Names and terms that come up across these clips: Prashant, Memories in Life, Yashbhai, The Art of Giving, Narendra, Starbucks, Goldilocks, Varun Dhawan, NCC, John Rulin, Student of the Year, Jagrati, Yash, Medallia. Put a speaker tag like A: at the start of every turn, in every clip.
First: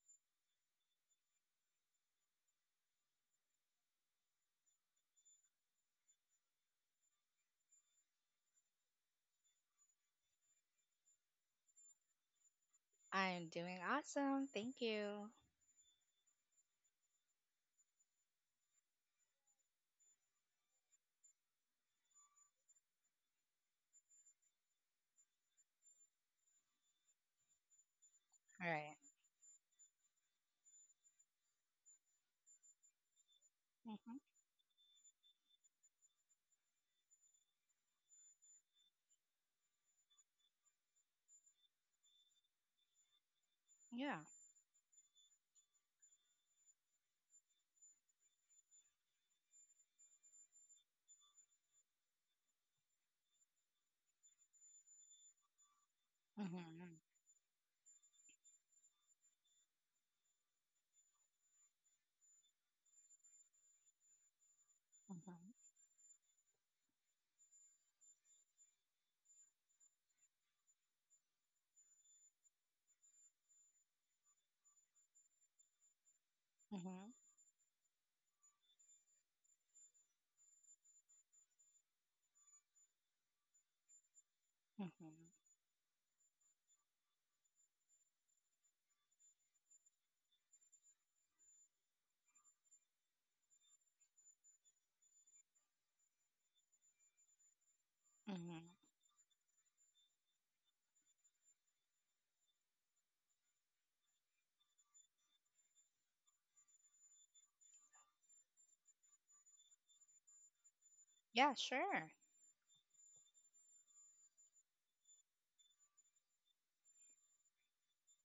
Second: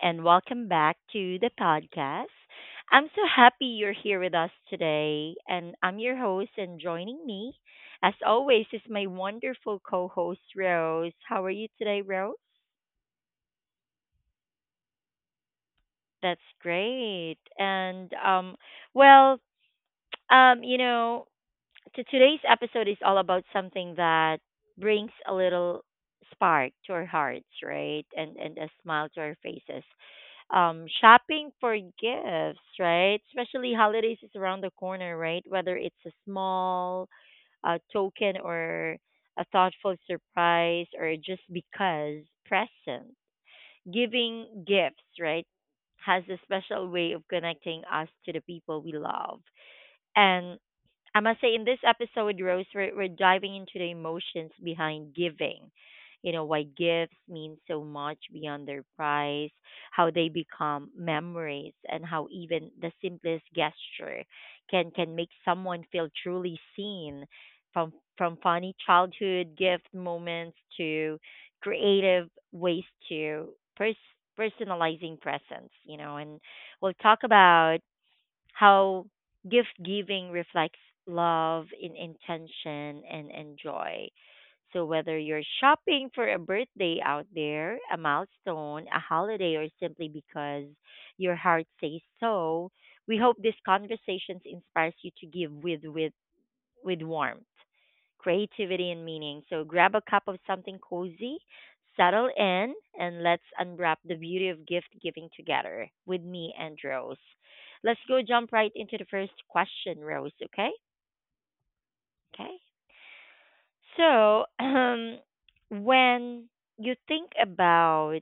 A: and welcome back to the podcast. I'm so happy you're here with us today, and I'm your host, and joining me, as always, is my wonderful co host, Rose. How are you today, Rose?
B: I'm doing awesome. Thank you. All
A: That's great. Well, um, you know, Today's episode is all about something that brings a little spark to our hearts, right? And a
B: right.
A: smile to our faces, shopping for gifts, right? Especially
B: Mm-hmm.
A: holidays is around the corner, right? Whether it's a small token or a thoughtful surprise or just because present,
B: Yeah.
A: giving gifts, right, has a special way of connecting us to the people we love. And I must say, in this episode, Rose, we're diving into the emotions behind giving. You know, why
B: Mm-hmm.
A: gifts mean so much beyond their price, how they become memories, and how even the simplest gesture can make
B: Mm-hmm.
A: someone feel truly seen, from funny childhood gift moments to creative ways to pers- personalizing presents, you know, and we'll
B: Mm-hmm.
A: talk about how gift giving reflects love in intention and joy. So
B: Mm-hmm.
A: whether you're shopping for a birthday out there, a milestone, a holiday, or simply because your heart says so, we hope these conversations inspires you to give with warmth,
B: Mm-hmm.
A: creativity, and meaning. So grab a cup of something cozy, settle in, and let's unwrap the beauty of gift giving together with me and Rose. Let's go jump right into the first question, Rose, okay?
B: Yeah, sure.
A: Okay. So, when you think about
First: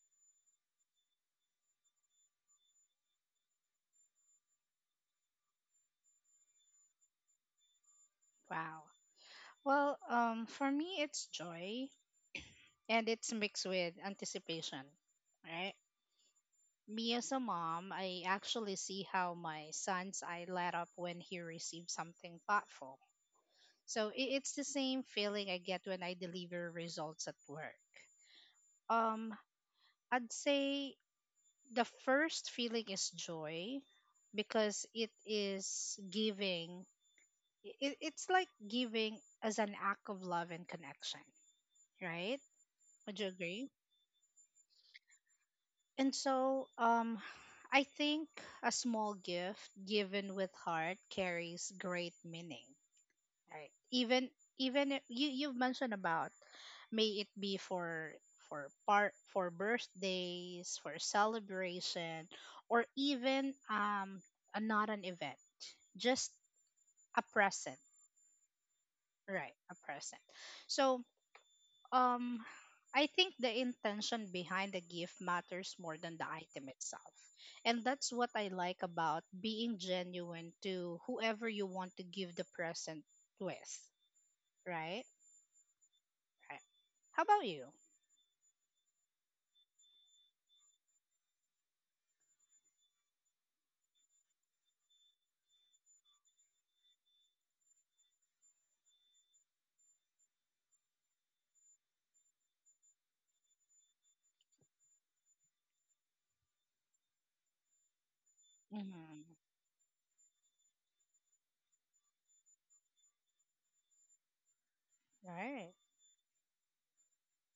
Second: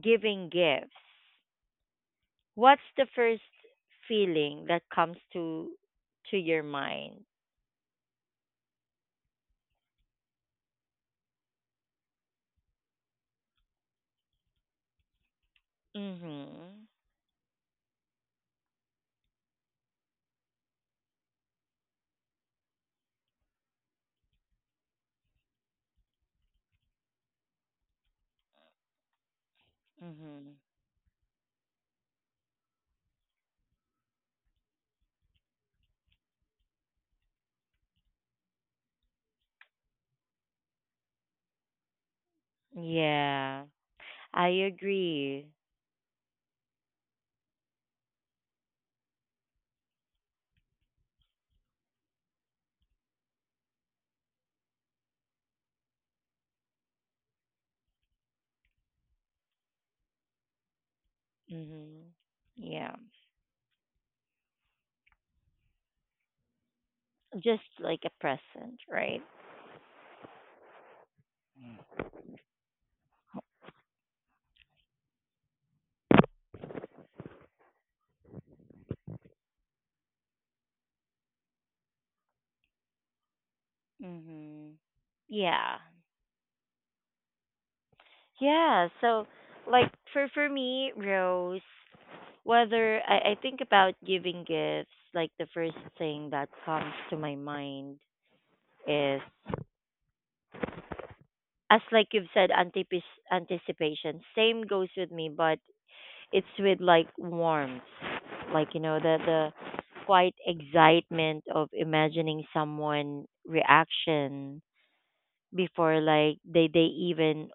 A: giving gifts, what's the first feeling that comes to your mind?
B: Wow. Well, for me, it's joy and it's mixed with anticipation, right?
A: Mhm.
B: Me as a mom, I actually see how my son's eye light up when he receives something thoughtful. So it's the same feeling I get when I deliver results at work. Um, I'd
A: Mhm.
B: say the first feeling is joy because it is giving. It's like giving as an act of love and connection, right? Would you
A: Yeah,
B: agree?
A: I agree.
B: And so, I think a small gift given with heart carries great meaning. Right, even even if you've mentioned about, may it be for part for birthdays, for
A: Mhm.
B: celebration, or
A: Yeah.
B: even a, not an event, just a
A: Just
B: present.
A: like a present, right?
B: Right, a present. So, um I think the intention behind the gift matters more than the item itself, and that's what I like about being genuine to whoever you want to give the present with,
A: Mhm.
B: right?
A: Yeah.
B: Right. How about you?
A: Yeah. So, like for me, Rose, whether I think about giving gifts, like the first thing that comes to my mind is, as like you've said, anticipation. Same goes with me, but it's with like warmth, like you know the
B: Mm-hmm.
A: the quite excitement of imagining someone reaction
B: Right.
A: before like they even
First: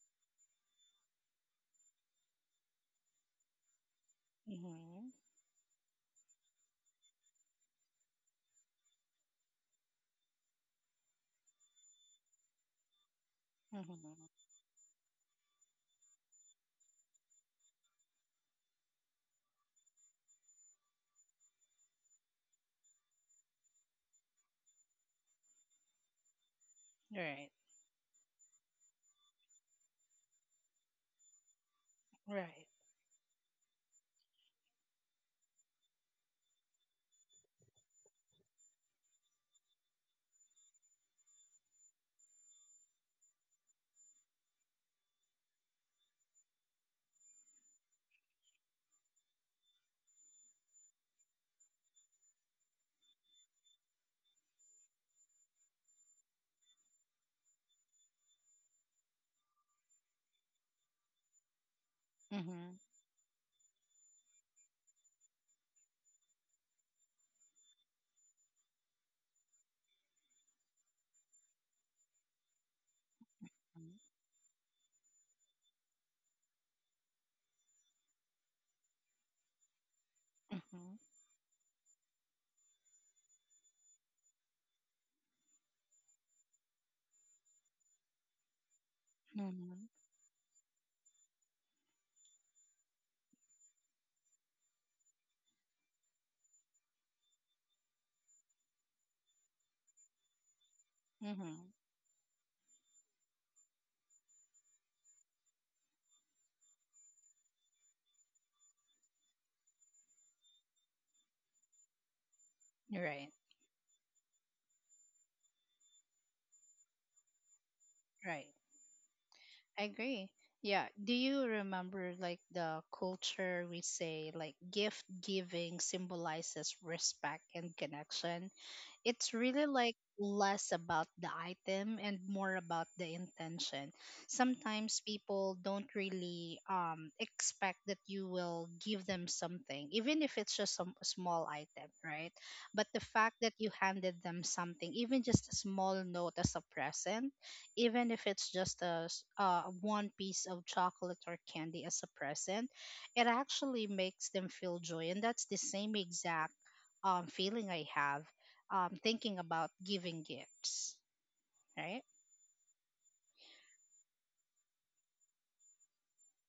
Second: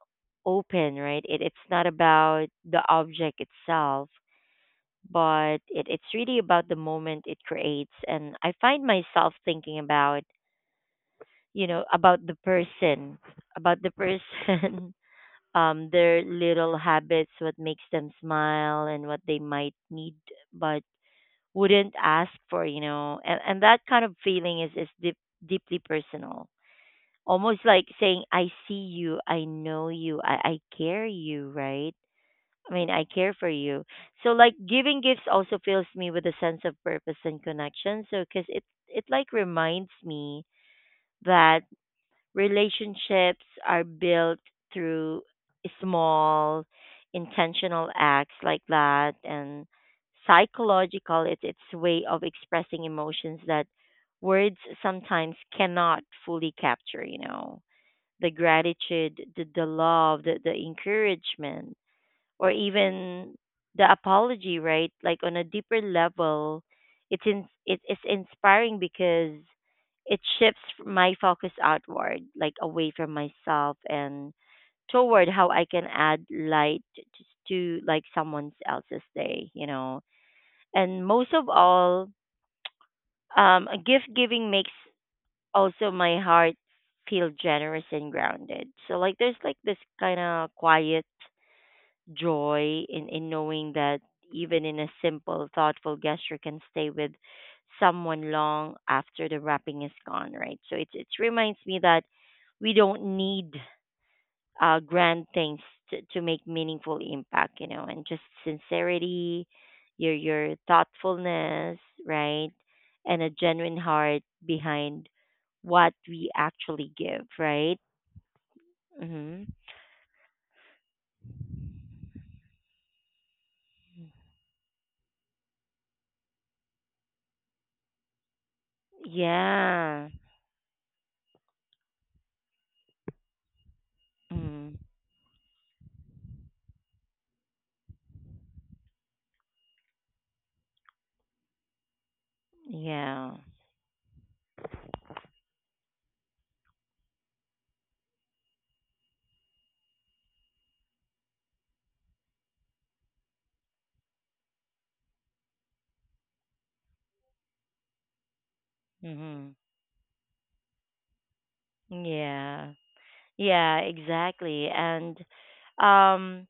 A: open, right? It's not about the object itself,
B: Mm-hmm.
A: but it's really about the moment it creates. And I find myself thinking about, you know, about the person, about the
B: Mm-hmm.
A: person their little habits, what makes them smile and what they might need but wouldn't ask for, you know. And that kind of feeling is deep, deeply personal,
B: Right.
A: almost like saying, I see you, I know you, I care you, right?
B: Right.
A: I mean, I care for you. So like giving gifts also fills me with a sense of purpose and connection, so because it like reminds me that relationships are built through small, intentional acts like that. And psychological, it's way of expressing emotions that words sometimes cannot fully capture, you know, the gratitude, the love, the encouragement, or
B: Mm-hmm.
A: even the apology, right? Like on a deeper level, it is inspiring because it shifts my focus outward, like away from myself and toward how I can add light just to like someone else's day, you know. And
B: Mm-hmm.
A: most of all, gift giving makes also my heart feel generous and grounded. So like there's like this
B: Mm-hmm.
A: kind of quiet joy in knowing that even in a simple thoughtful gesture can stay with someone long after the wrapping is gone, right? So it's it reminds
B: Mm-hmm.
A: me that we don't need grand things to make meaningful impact, you know, and just sincerity, your thoughtfulness, right, and a
B: Right.
A: genuine heart behind what we actually give, right?
B: Right.
A: Mm-hmm.
B: I agree. Yeah. Do you remember, like, the culture we say like gift giving symbolizes respect and connection? It's really like
A: Yeah.
B: less about the item and more about the intention.
A: Mm-hmm.
B: Sometimes people don't really expect that you will give them something, even if it's just some a small item, right? But the
A: Yeah.
B: fact that you handed them something, even just a small note as a present, even if it's just a one piece of chocolate or candy as a present, it actually makes them feel joy, and that's the same exact feeling I have thinking
A: Mm-hmm.
B: about giving gifts, right?
A: Yeah. Yeah, exactly. Um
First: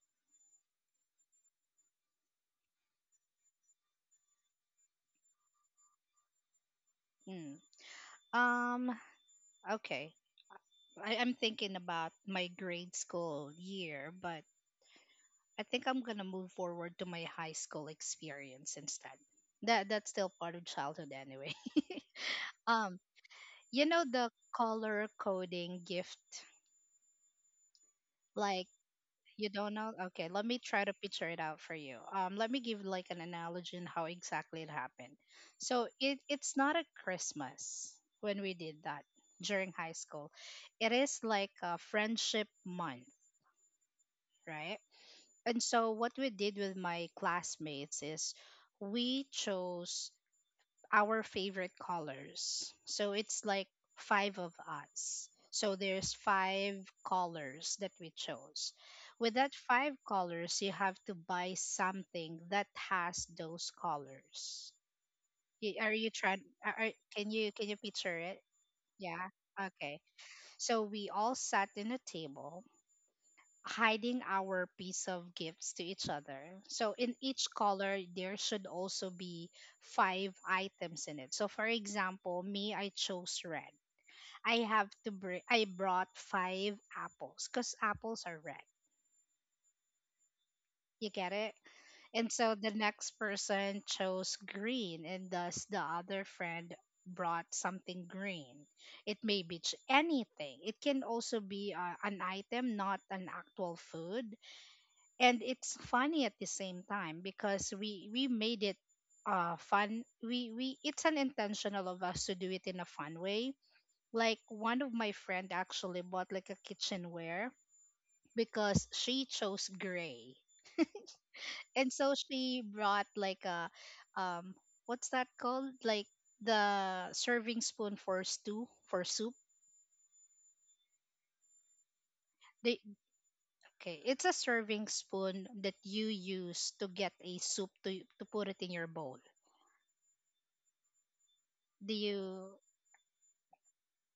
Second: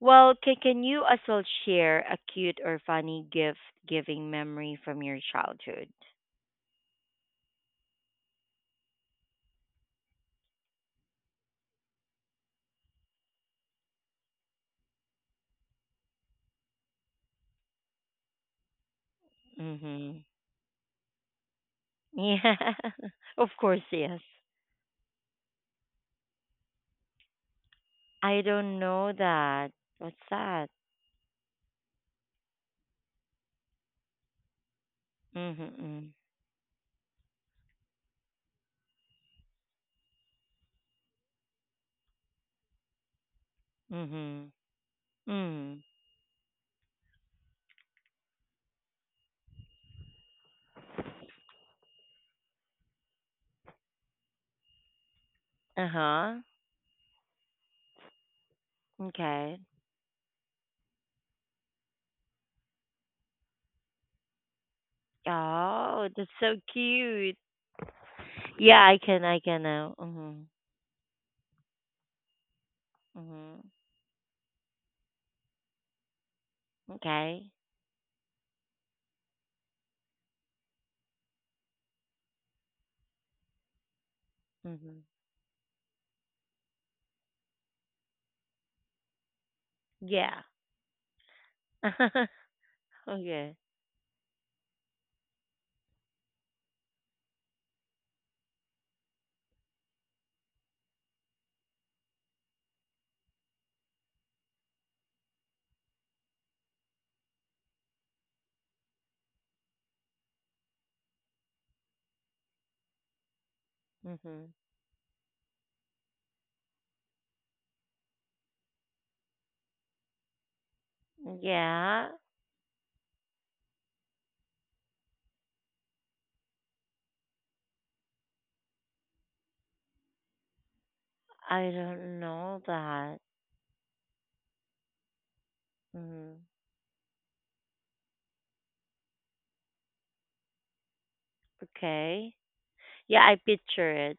A: can you as well share a cute or funny gift giving memory from your childhood?
B: Mm. Um, okay. I'm thinking about my grade school year, but I think I'm gonna move forward to my high school experience instead. That that's
A: Mm-hmm.
B: still part of childhood anyway.
A: Yeah,
B: um,
A: of course,
B: you know
A: yes.
B: the color coding gift,
A: I
B: like.
A: don't know
B: You
A: that.
B: don't know?
A: What's
B: Okay, let me
A: that?
B: try to picture it out for you. Let me give like an analogy on how exactly it happened. So
A: Mm-hmm.
B: it's not a Christmas when we did that during high school. It is like a friendship month,
A: Mm-hmm.
B: right? And
A: Mm.
B: so what we did with my classmates is we chose our favorite colors. So it's like five of us. So there's
A: Uh-huh.
B: five colors that we chose. With that
A: Okay.
B: five colors, you have to buy something that has those colors. Are
A: Oh,
B: you
A: that's
B: trying?
A: so
B: Can
A: cute.
B: you picture it?
A: Yeah,
B: Yeah.
A: I can now.
B: Okay.
A: Mm-hmm.
B: So we all sat in a table
A: Mm-hmm.
B: hiding our piece of gifts to each other. So in each
A: Okay.
B: color, there should also be five items in it. So for example, me, I chose red. I have
A: Mm-hmm.
B: to bring. I brought five apples because apples are red.
A: Yeah.
B: You get it? And so the next
A: Okay.
B: person chose green, and thus the other friend brought something green. It may be anything. It can also be an item, not an actual food, and it's funny at the same time because we made it fun. We it's an intentional of us to do it in a fun way. Like
A: Mm-hmm.
B: one of my friend actually bought like a kitchenware because she chose gray, and
A: Yeah,
B: so she brought like a, um what's that called, like the serving spoon for stew, for soup.
A: I don't know
B: They,
A: that.
B: okay, it's a serving spoon that you
A: Mm.
B: use to get a soup to put it in your bowl. Do you?
A: Okay. Yeah, I picture it.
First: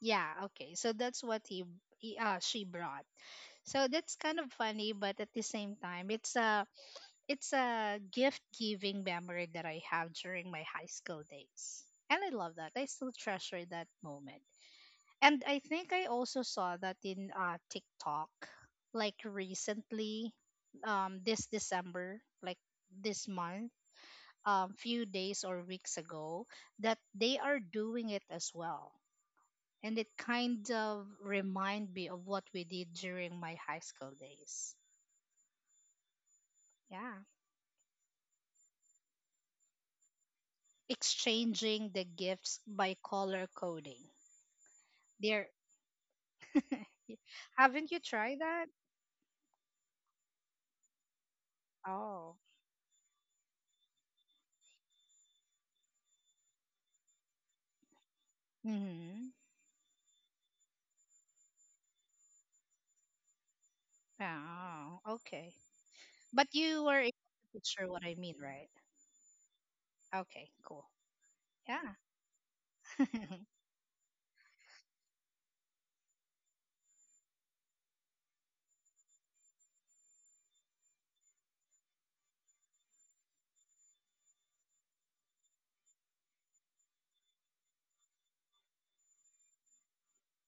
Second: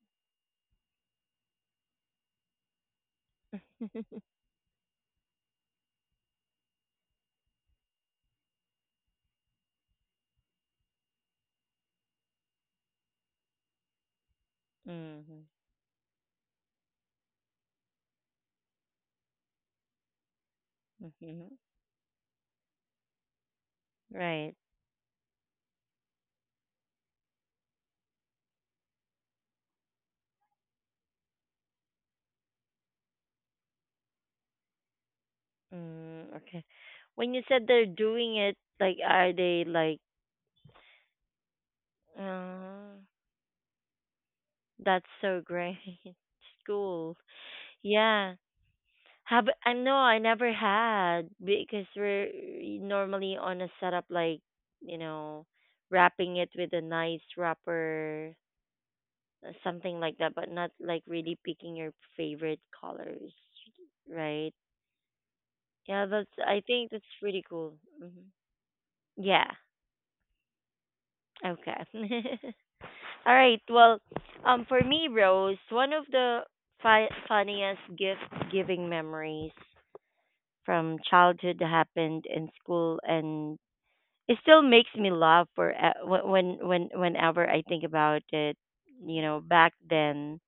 B: Yeah, okay. So that's what he she brought. So that's kind of funny, but at the same time, it's a, it's a gift giving memory that I have during my high school days, and I love that. I still treasure that moment.
A: Mm-hmm.
B: And I think I also saw that in TikTok, like recently, this
A: Mm-hmm.
B: December, like this month,
A: Right.
B: few days or weeks ago, that they are doing it as well, and it kind of remind me of what we did during my high school days.
A: Mm, okay.
B: Yeah,
A: When you said they're doing it, like, are they like,
B: exchanging the gifts by
A: oh,
B: color coding.
A: that's so
B: There,
A: great. School.
B: haven't you
A: Yeah.
B: tried that?
A: Have I no, I never had because we're
B: Oh,
A: normally on a setup like, you know, wrapping it with a nice wrapper,
B: mm-hmm.
A: something like that, but not like really picking your favorite colors, right?
B: Oh, okay.
A: Yeah, that's
B: But
A: I
B: you
A: think
B: were
A: that's
B: able
A: pretty
B: to
A: cool.
B: picture what I
A: Hmm.
B: mean, right?
A: Yeah.
B: Okay, cool.
A: Okay.
B: Yeah.
A: All right. Well, for me, Rose, one of the funniest gift giving memories from childhood happened in school, and it still makes me laugh for when whenever I think about it. You know, back then,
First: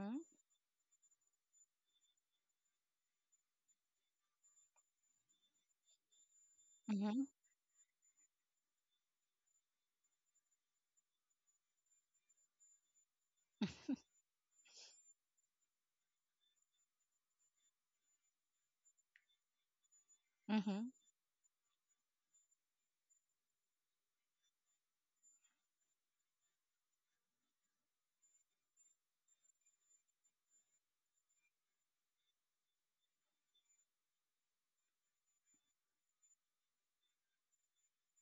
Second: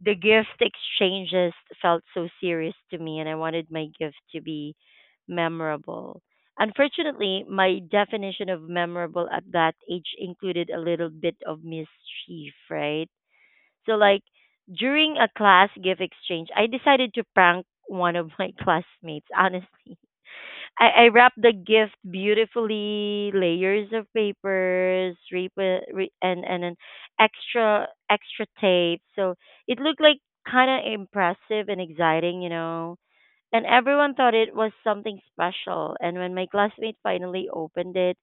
A: the gift exchanges felt so serious to me, and I wanted my gift to be memorable.
B: Mm-hmm.
A: Unfortunately, my definition of memorable at that age included a little bit of mischief, right? So like during a class gift exchange, I decided to prank one of my classmates, honestly. I,
B: Mm-hmm.
A: I wrap the gift beautifully, layers of papers, and an extra tape. So it looked like kind of impressive and exciting, you know. And everyone thought it was something special. And when my classmate finally opened it,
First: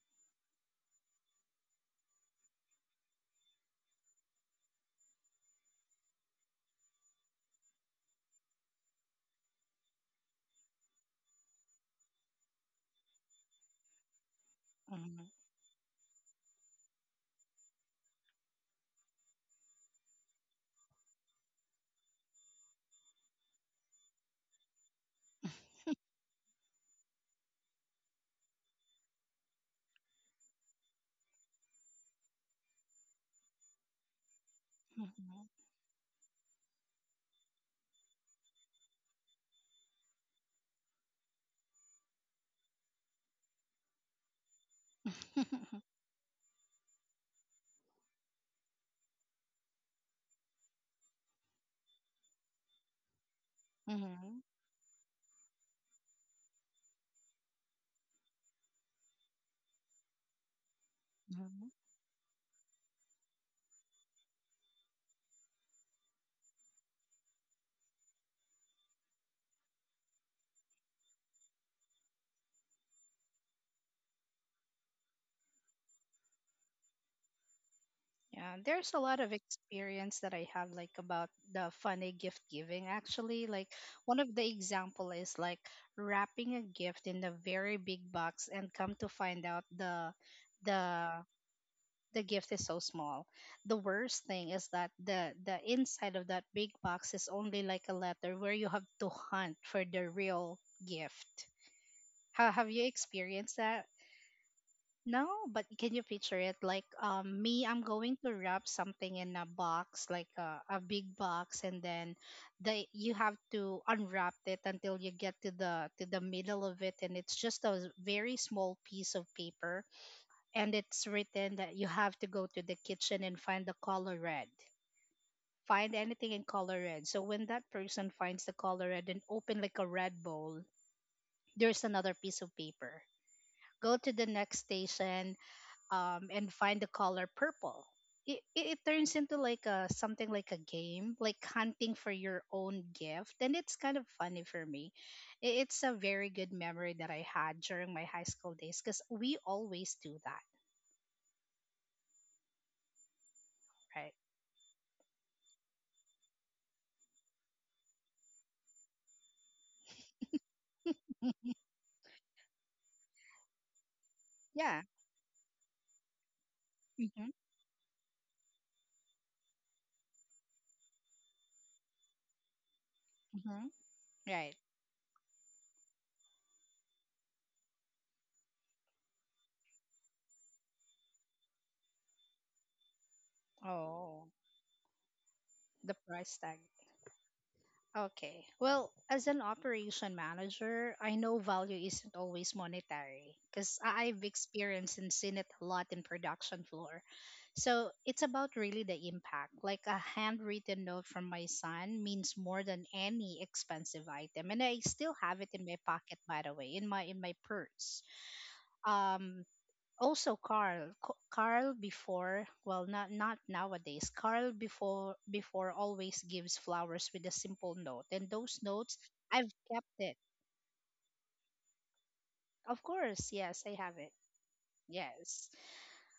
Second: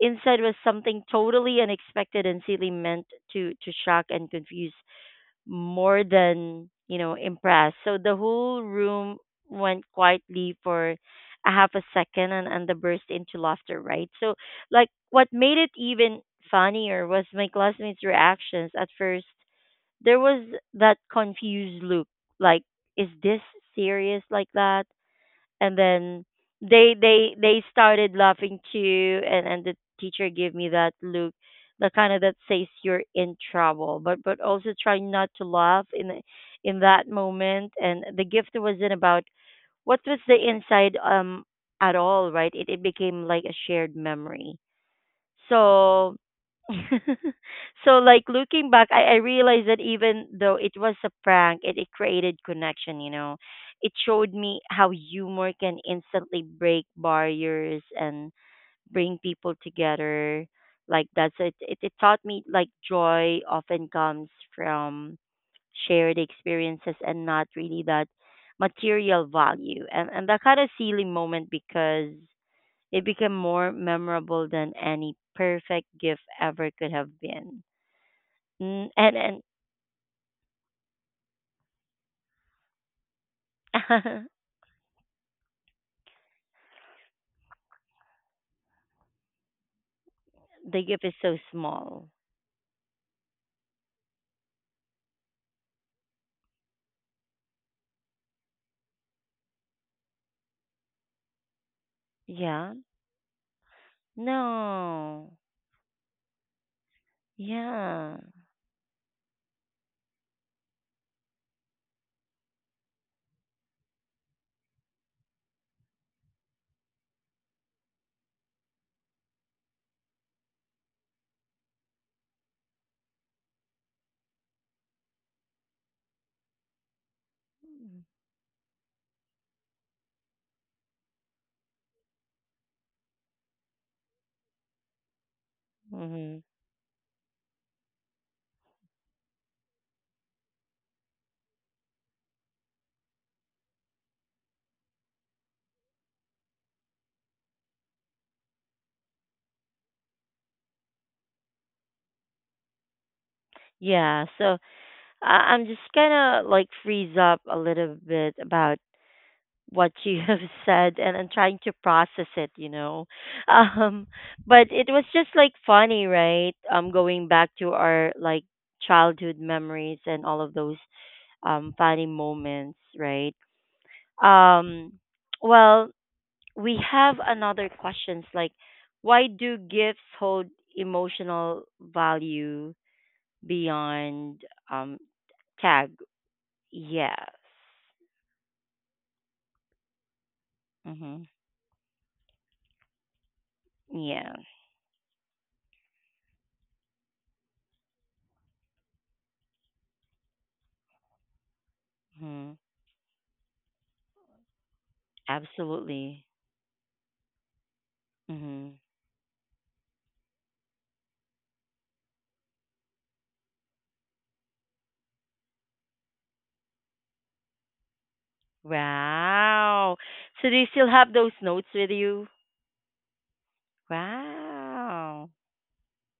A: inside was something totally unexpected and silly, meant to shock and confuse more than, you know, impressed. So the whole room went quietly for a half a second and the burst into laughter, right? So like what
B: Mm-hmm.
A: made it even funnier was my classmates' reactions at first. There was that confused look, like, is this serious like that? And then they started laughing too, and the teacher gave me that look, the kind of that says you're in trouble, but also try not to
B: Mm-hmm.
A: laugh in the- in that moment. And the gift wasn't about what was the inside at all, right? It became like a shared memory, so so like looking back, I realized that even though it was a prank, it created connection, you know. It showed me how humor can instantly break barriers and bring people together like that. So it,
B: Mm-hmm.
A: it, it taught me like joy often comes from shared experiences and not really that material value, and that kind of silly moment, because it became more memorable than any perfect gift ever could have been.
B: Yeah, there's
A: Mm,
B: a lot
A: and
B: of
A: and
B: experience that I have like about the funny gift giving actually. Like one of the example is like wrapping a gift in a very big box and come to find out the
A: the gift is
B: the
A: so small.
B: the gift is so small. The worst thing is that the inside of that big box is only like a letter where you have to hunt for the real gift. Ha have
A: Yeah.
B: you experienced that?
A: No.
B: No, but can you picture it? Like, me, I'm
A: Yeah.
B: going to wrap something in a box, like a big box, and then they, you have to unwrap it until you get to the middle of it, and it's just a very small piece of paper, and it's written that you have to go to the kitchen and find the color red. Find anything in color red. So when that person finds the color red and open like a red bowl, there's another piece of paper. Go to the next station,
A: Mm-hmm.
B: and find the color purple. It turns into like a something like a game, like hunting for your own gift, and it's kind of funny for me. It's a very good memory that I had during my high school days because we always do that, right?
A: Yeah. So I'm just kind of like freeze up a little bit about what you have said, and I'm trying to process it. You know. Um. But
B: Yeah.
A: it was just like funny, right? Going
B: Mm-hmm.
A: back to our like childhood memories and all of those funny moments, right?
B: Mm-hmm. Right.
A: Um, well, we have another questions like, why do gifts hold emotional value
B: Oh,
A: beyond um, tag?
B: the price tag.
A: Yes.
B: Okay. Well, as an operation manager, I
A: Mm-hmm.
B: know value isn't always monetary because I've
A: Yeah.
B: experienced and seen it a lot in production floor. So it's about really the impact. Like a handwritten note from my son means
A: Mm-hmm.
B: more than any expensive item, and I still have it in my pocket,
A: Absolutely.
B: by the way, in my purse.
A: Mm-hmm.
B: Um, also Carl. Carl before, well, not not nowadays. Carl before before always gives flowers with a simple note, and those notes I've kept
A: Wow.
B: it.
A: So do you still have those notes with you?
B: Of course, yes, I have it.
A: Wow.
B: Yes,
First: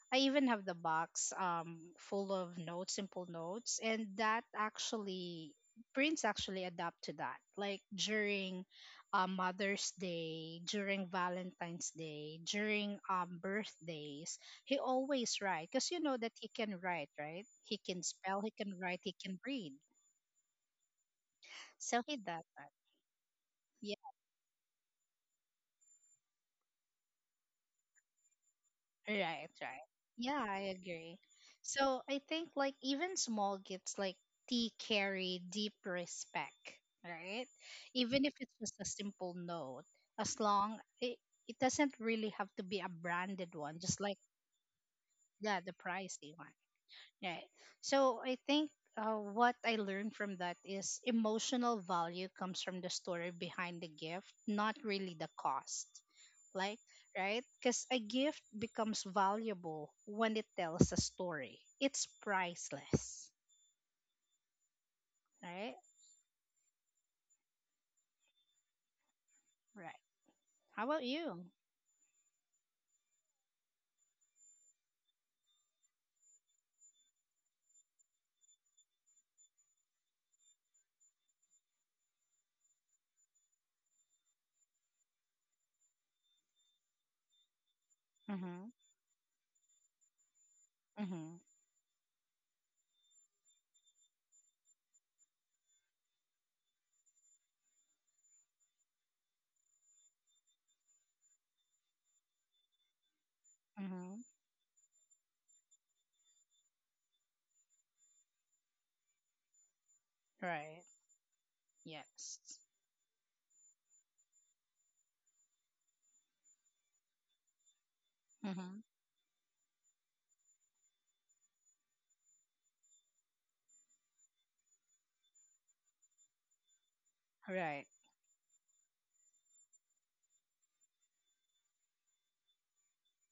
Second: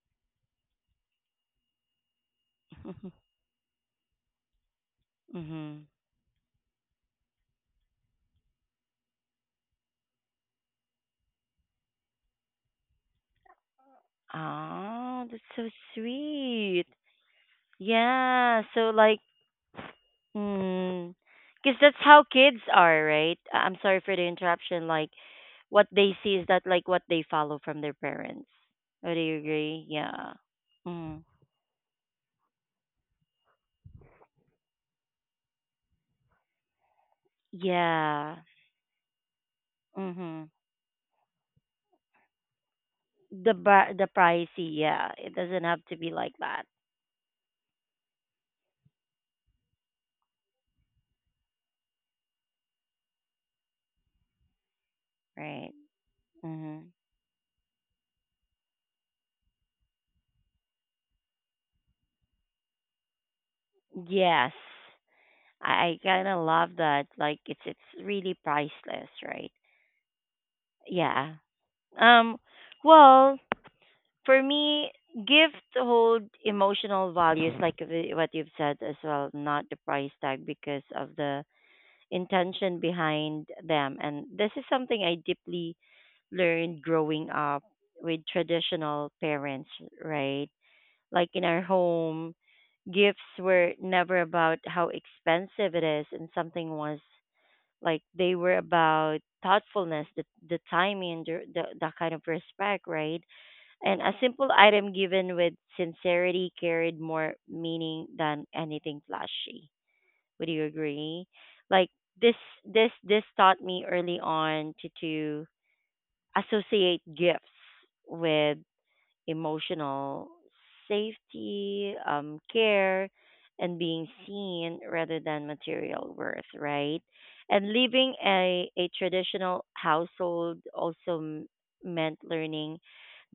B: I even have the box full of notes, simple notes, and that actually
A: Mm-hmm.
B: Prince actually adapt to that. Like during Mother's Day, during Valentine's Day, during birthdays, he
A: Oh,
B: always
A: that's so
B: write because you know that he can
A: sweet.
B: write, right? He can spell, he
A: Yeah,
B: can
A: so
B: write, he
A: like,
B: can read.
A: mm, because that's
B: So he
A: how
B: does
A: kids
B: that.
A: are, right? I'm sorry for the interruption. Like, what they see is that like what they follow from their parents. Oh, do you
B: Right, right.
A: agree? Yeah.
B: Yeah, I agree.
A: Mm.
B: So I think like even small gifts like tea carry deep respect, right? Even if
A: Yeah.
B: it's just a simple note, as
A: Mhm.
B: long it, it doesn't really have to be a branded one, just
A: The
B: like
A: pricey, yeah. It
B: yeah,
A: doesn't
B: the
A: have to be
B: pricey
A: like
B: one.
A: that,
B: Right. So I think what I learned from that is emotional value comes from the story behind the gift, not really the
A: right?
B: cost. Like,
A: Mhm.
B: right? Because a gift becomes valuable when it tells a story. It's priceless.
A: Yes.
B: Right?
A: I kind of love that. Like it's really priceless, right?
B: Right. How about
A: Yeah.
B: you?
A: Um well, for me, gifts hold emotional values, like the- what you've said as well, not the price tag because of the intention behind them. And this is something I deeply learned growing up with
B: Mm-hmm.
A: traditional parents, right? Like
B: Mm-hmm.
A: in our home, gifts were never about how expensive it is, and something was like they were about thoughtfulness, the timing, the kind of respect, right? And a
B: Mm-hmm.
A: simple item given with sincerity carried more meaning than anything flashy. Would you
B: Right.
A: agree? Like this
B: Yes.
A: this taught me early on to associate gifts with
B: Mm-hmm.
A: emotional safety, care, and being seen rather than material worth, right? And
B: Right.
A: leaving a traditional household also meant learning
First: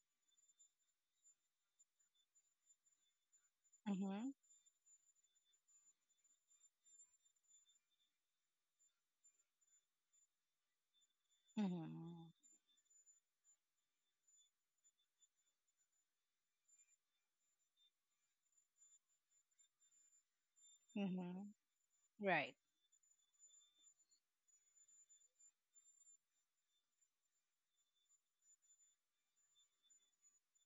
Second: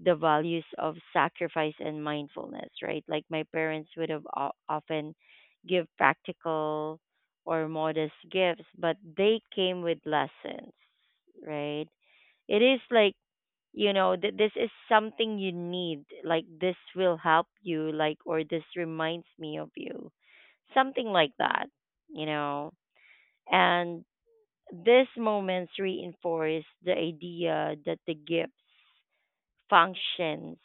A: the values of sacrifice and mindfulness, right? Like my parents would have
B: Mm-hmm.
A: often give practical or modest gifts, but they came with lessons, right?
B: Mm-hmm.
A: It is like, you know, that this is something you need, like this will help you, like, or this reminds me of you, something like that,
B: Mm-hmm.
A: you
B: Right.
A: know. And these moments reinforce the idea that the gifts functions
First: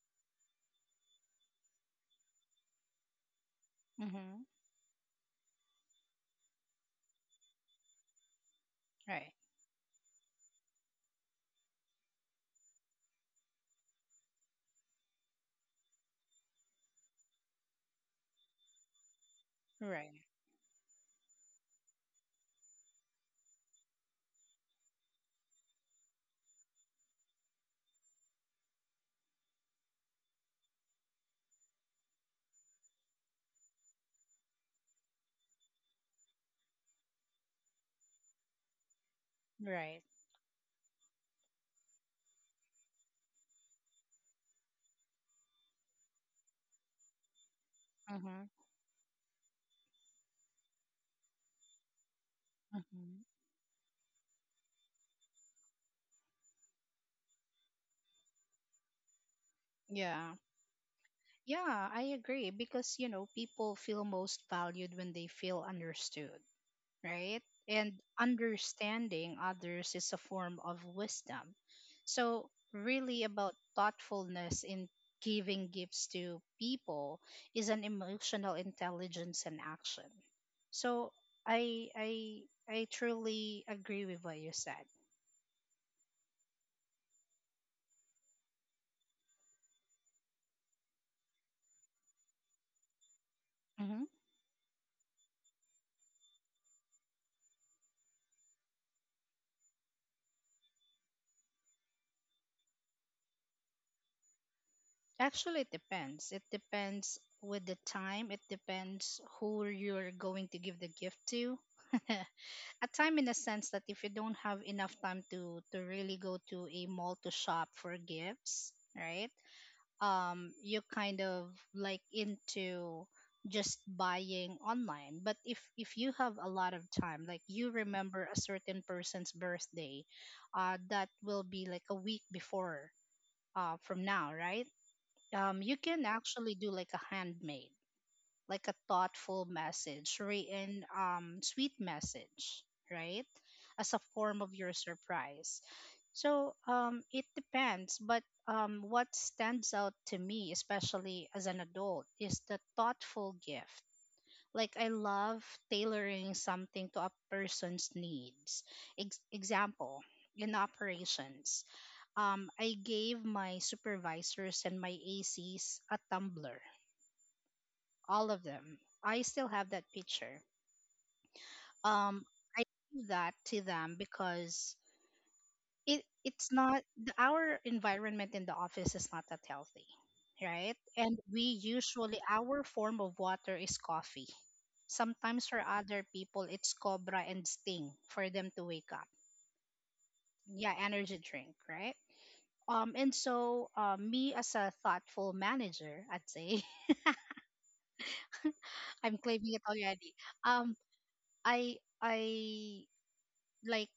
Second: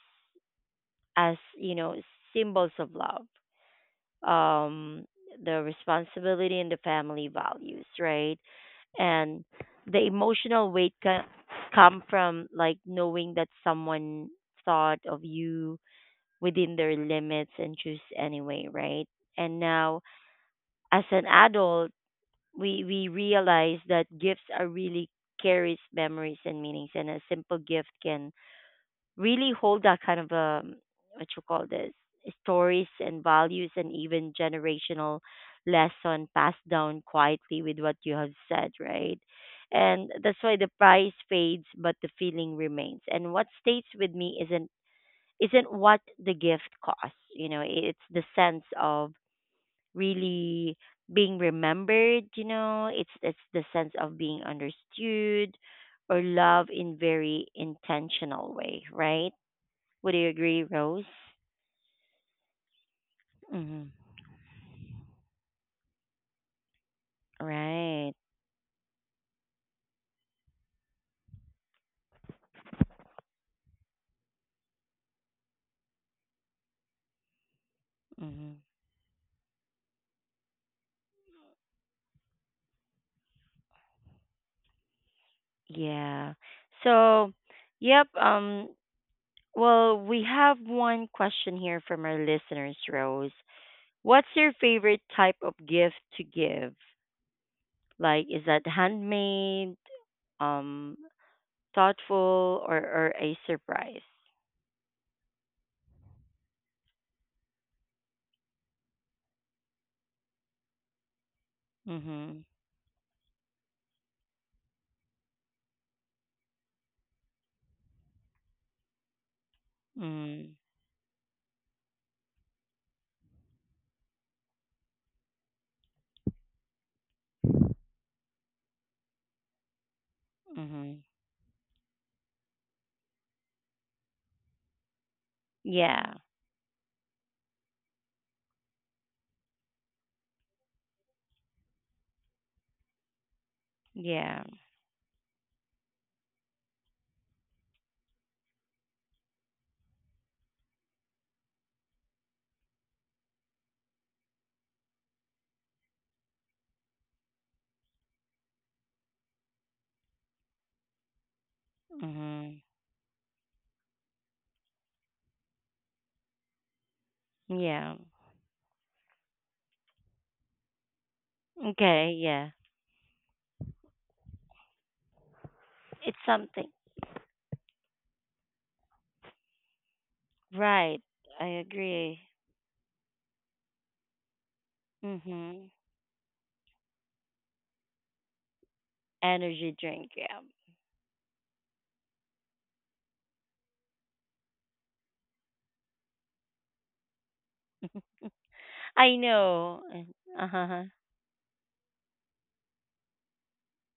A: as, you know, symbols of love,
B: Mm-hmm.
A: um, the responsibility and the family values, right?
B: Right.
A: And the emotional weight can come from like knowing that someone thought of you within their limits and choose anyway, right? And now,
B: Right.
A: as an adult, we realize that gifts are really carries memories and meanings, and a simple gift can really hold that kind of what you call this stories and values and even generational lesson passed down quietly with what you have said, right?
B: Right.
A: And that's why the price fades but the feeling remains. And what stays with me isn't what the gift costs, you know, it's the
B: Mm-hmm.
A: sense of really being remembered. You know, it's
B: Mhm.
A: it's the sense of being understood or love in very intentional way, right? Would you
B: Yeah.
A: agree, Rose?
B: Yeah, I agree because, you know, people
A: Mm-hmm.
B: feel most valued when they feel understood, right? And
A: Right.
B: understanding others is a form of wisdom. So, really, about thoughtfulness in giving gifts to people is an emotional
A: Mm-hmm.
B: intelligence and action. So, I, I, I truly agree with what you said.
A: Yeah. So, yep. Well, we have one question here from our listeners, Rose.
B: Mm-hmm.
A: What's your favorite type of gift to give? Like, is that handmade, um, thoughtful, or a surprise?
B: Actually, it depends. It depends with the time. It depends who you're going to give the gift to.
A: Mm-hmm.
B: A time in a sense that if you don't have enough time to really go to a mall to shop for gifts, right?
A: Mm-hmm.
B: You kind of like into just buying online. But if you have a lot of time, like you remember a certain person's birthday,
A: Mm-hmm.
B: that will be like a week before from now, right? You can
A: Yeah.
B: actually do like a handmade, like a thoughtful message, written, sweet message, right? As a form
A: Yeah.
B: of your surprise. So it depends, but what stands out to me, especially as an adult, is the thoughtful gift. Like I love tailoring something to a person's needs. Example, in operations,
A: Mm-hmm.
B: I gave my supervisors and my ACs a tumbler,
A: Yeah.
B: all of them. I still have that picture.
A: Okay.
B: Um,
A: Yeah.
B: I gave that to them because it
A: It's
B: it's
A: something.
B: not the, our environment in the office is not that healthy, right?
A: Right.
B: And we
A: I
B: usually
A: agree.
B: our form of water is coffee. Sometimes for
A: Mm-hmm.
B: other people, it's Cobra and Sting for them to wake up.
A: Energy drink. Yeah.
B: Yeah, energy drink, right? And so, me as a thoughtful manager, I'd say,
A: I
B: I'm claiming it
A: know.
B: already. Um,
A: Uh-huh.
B: I like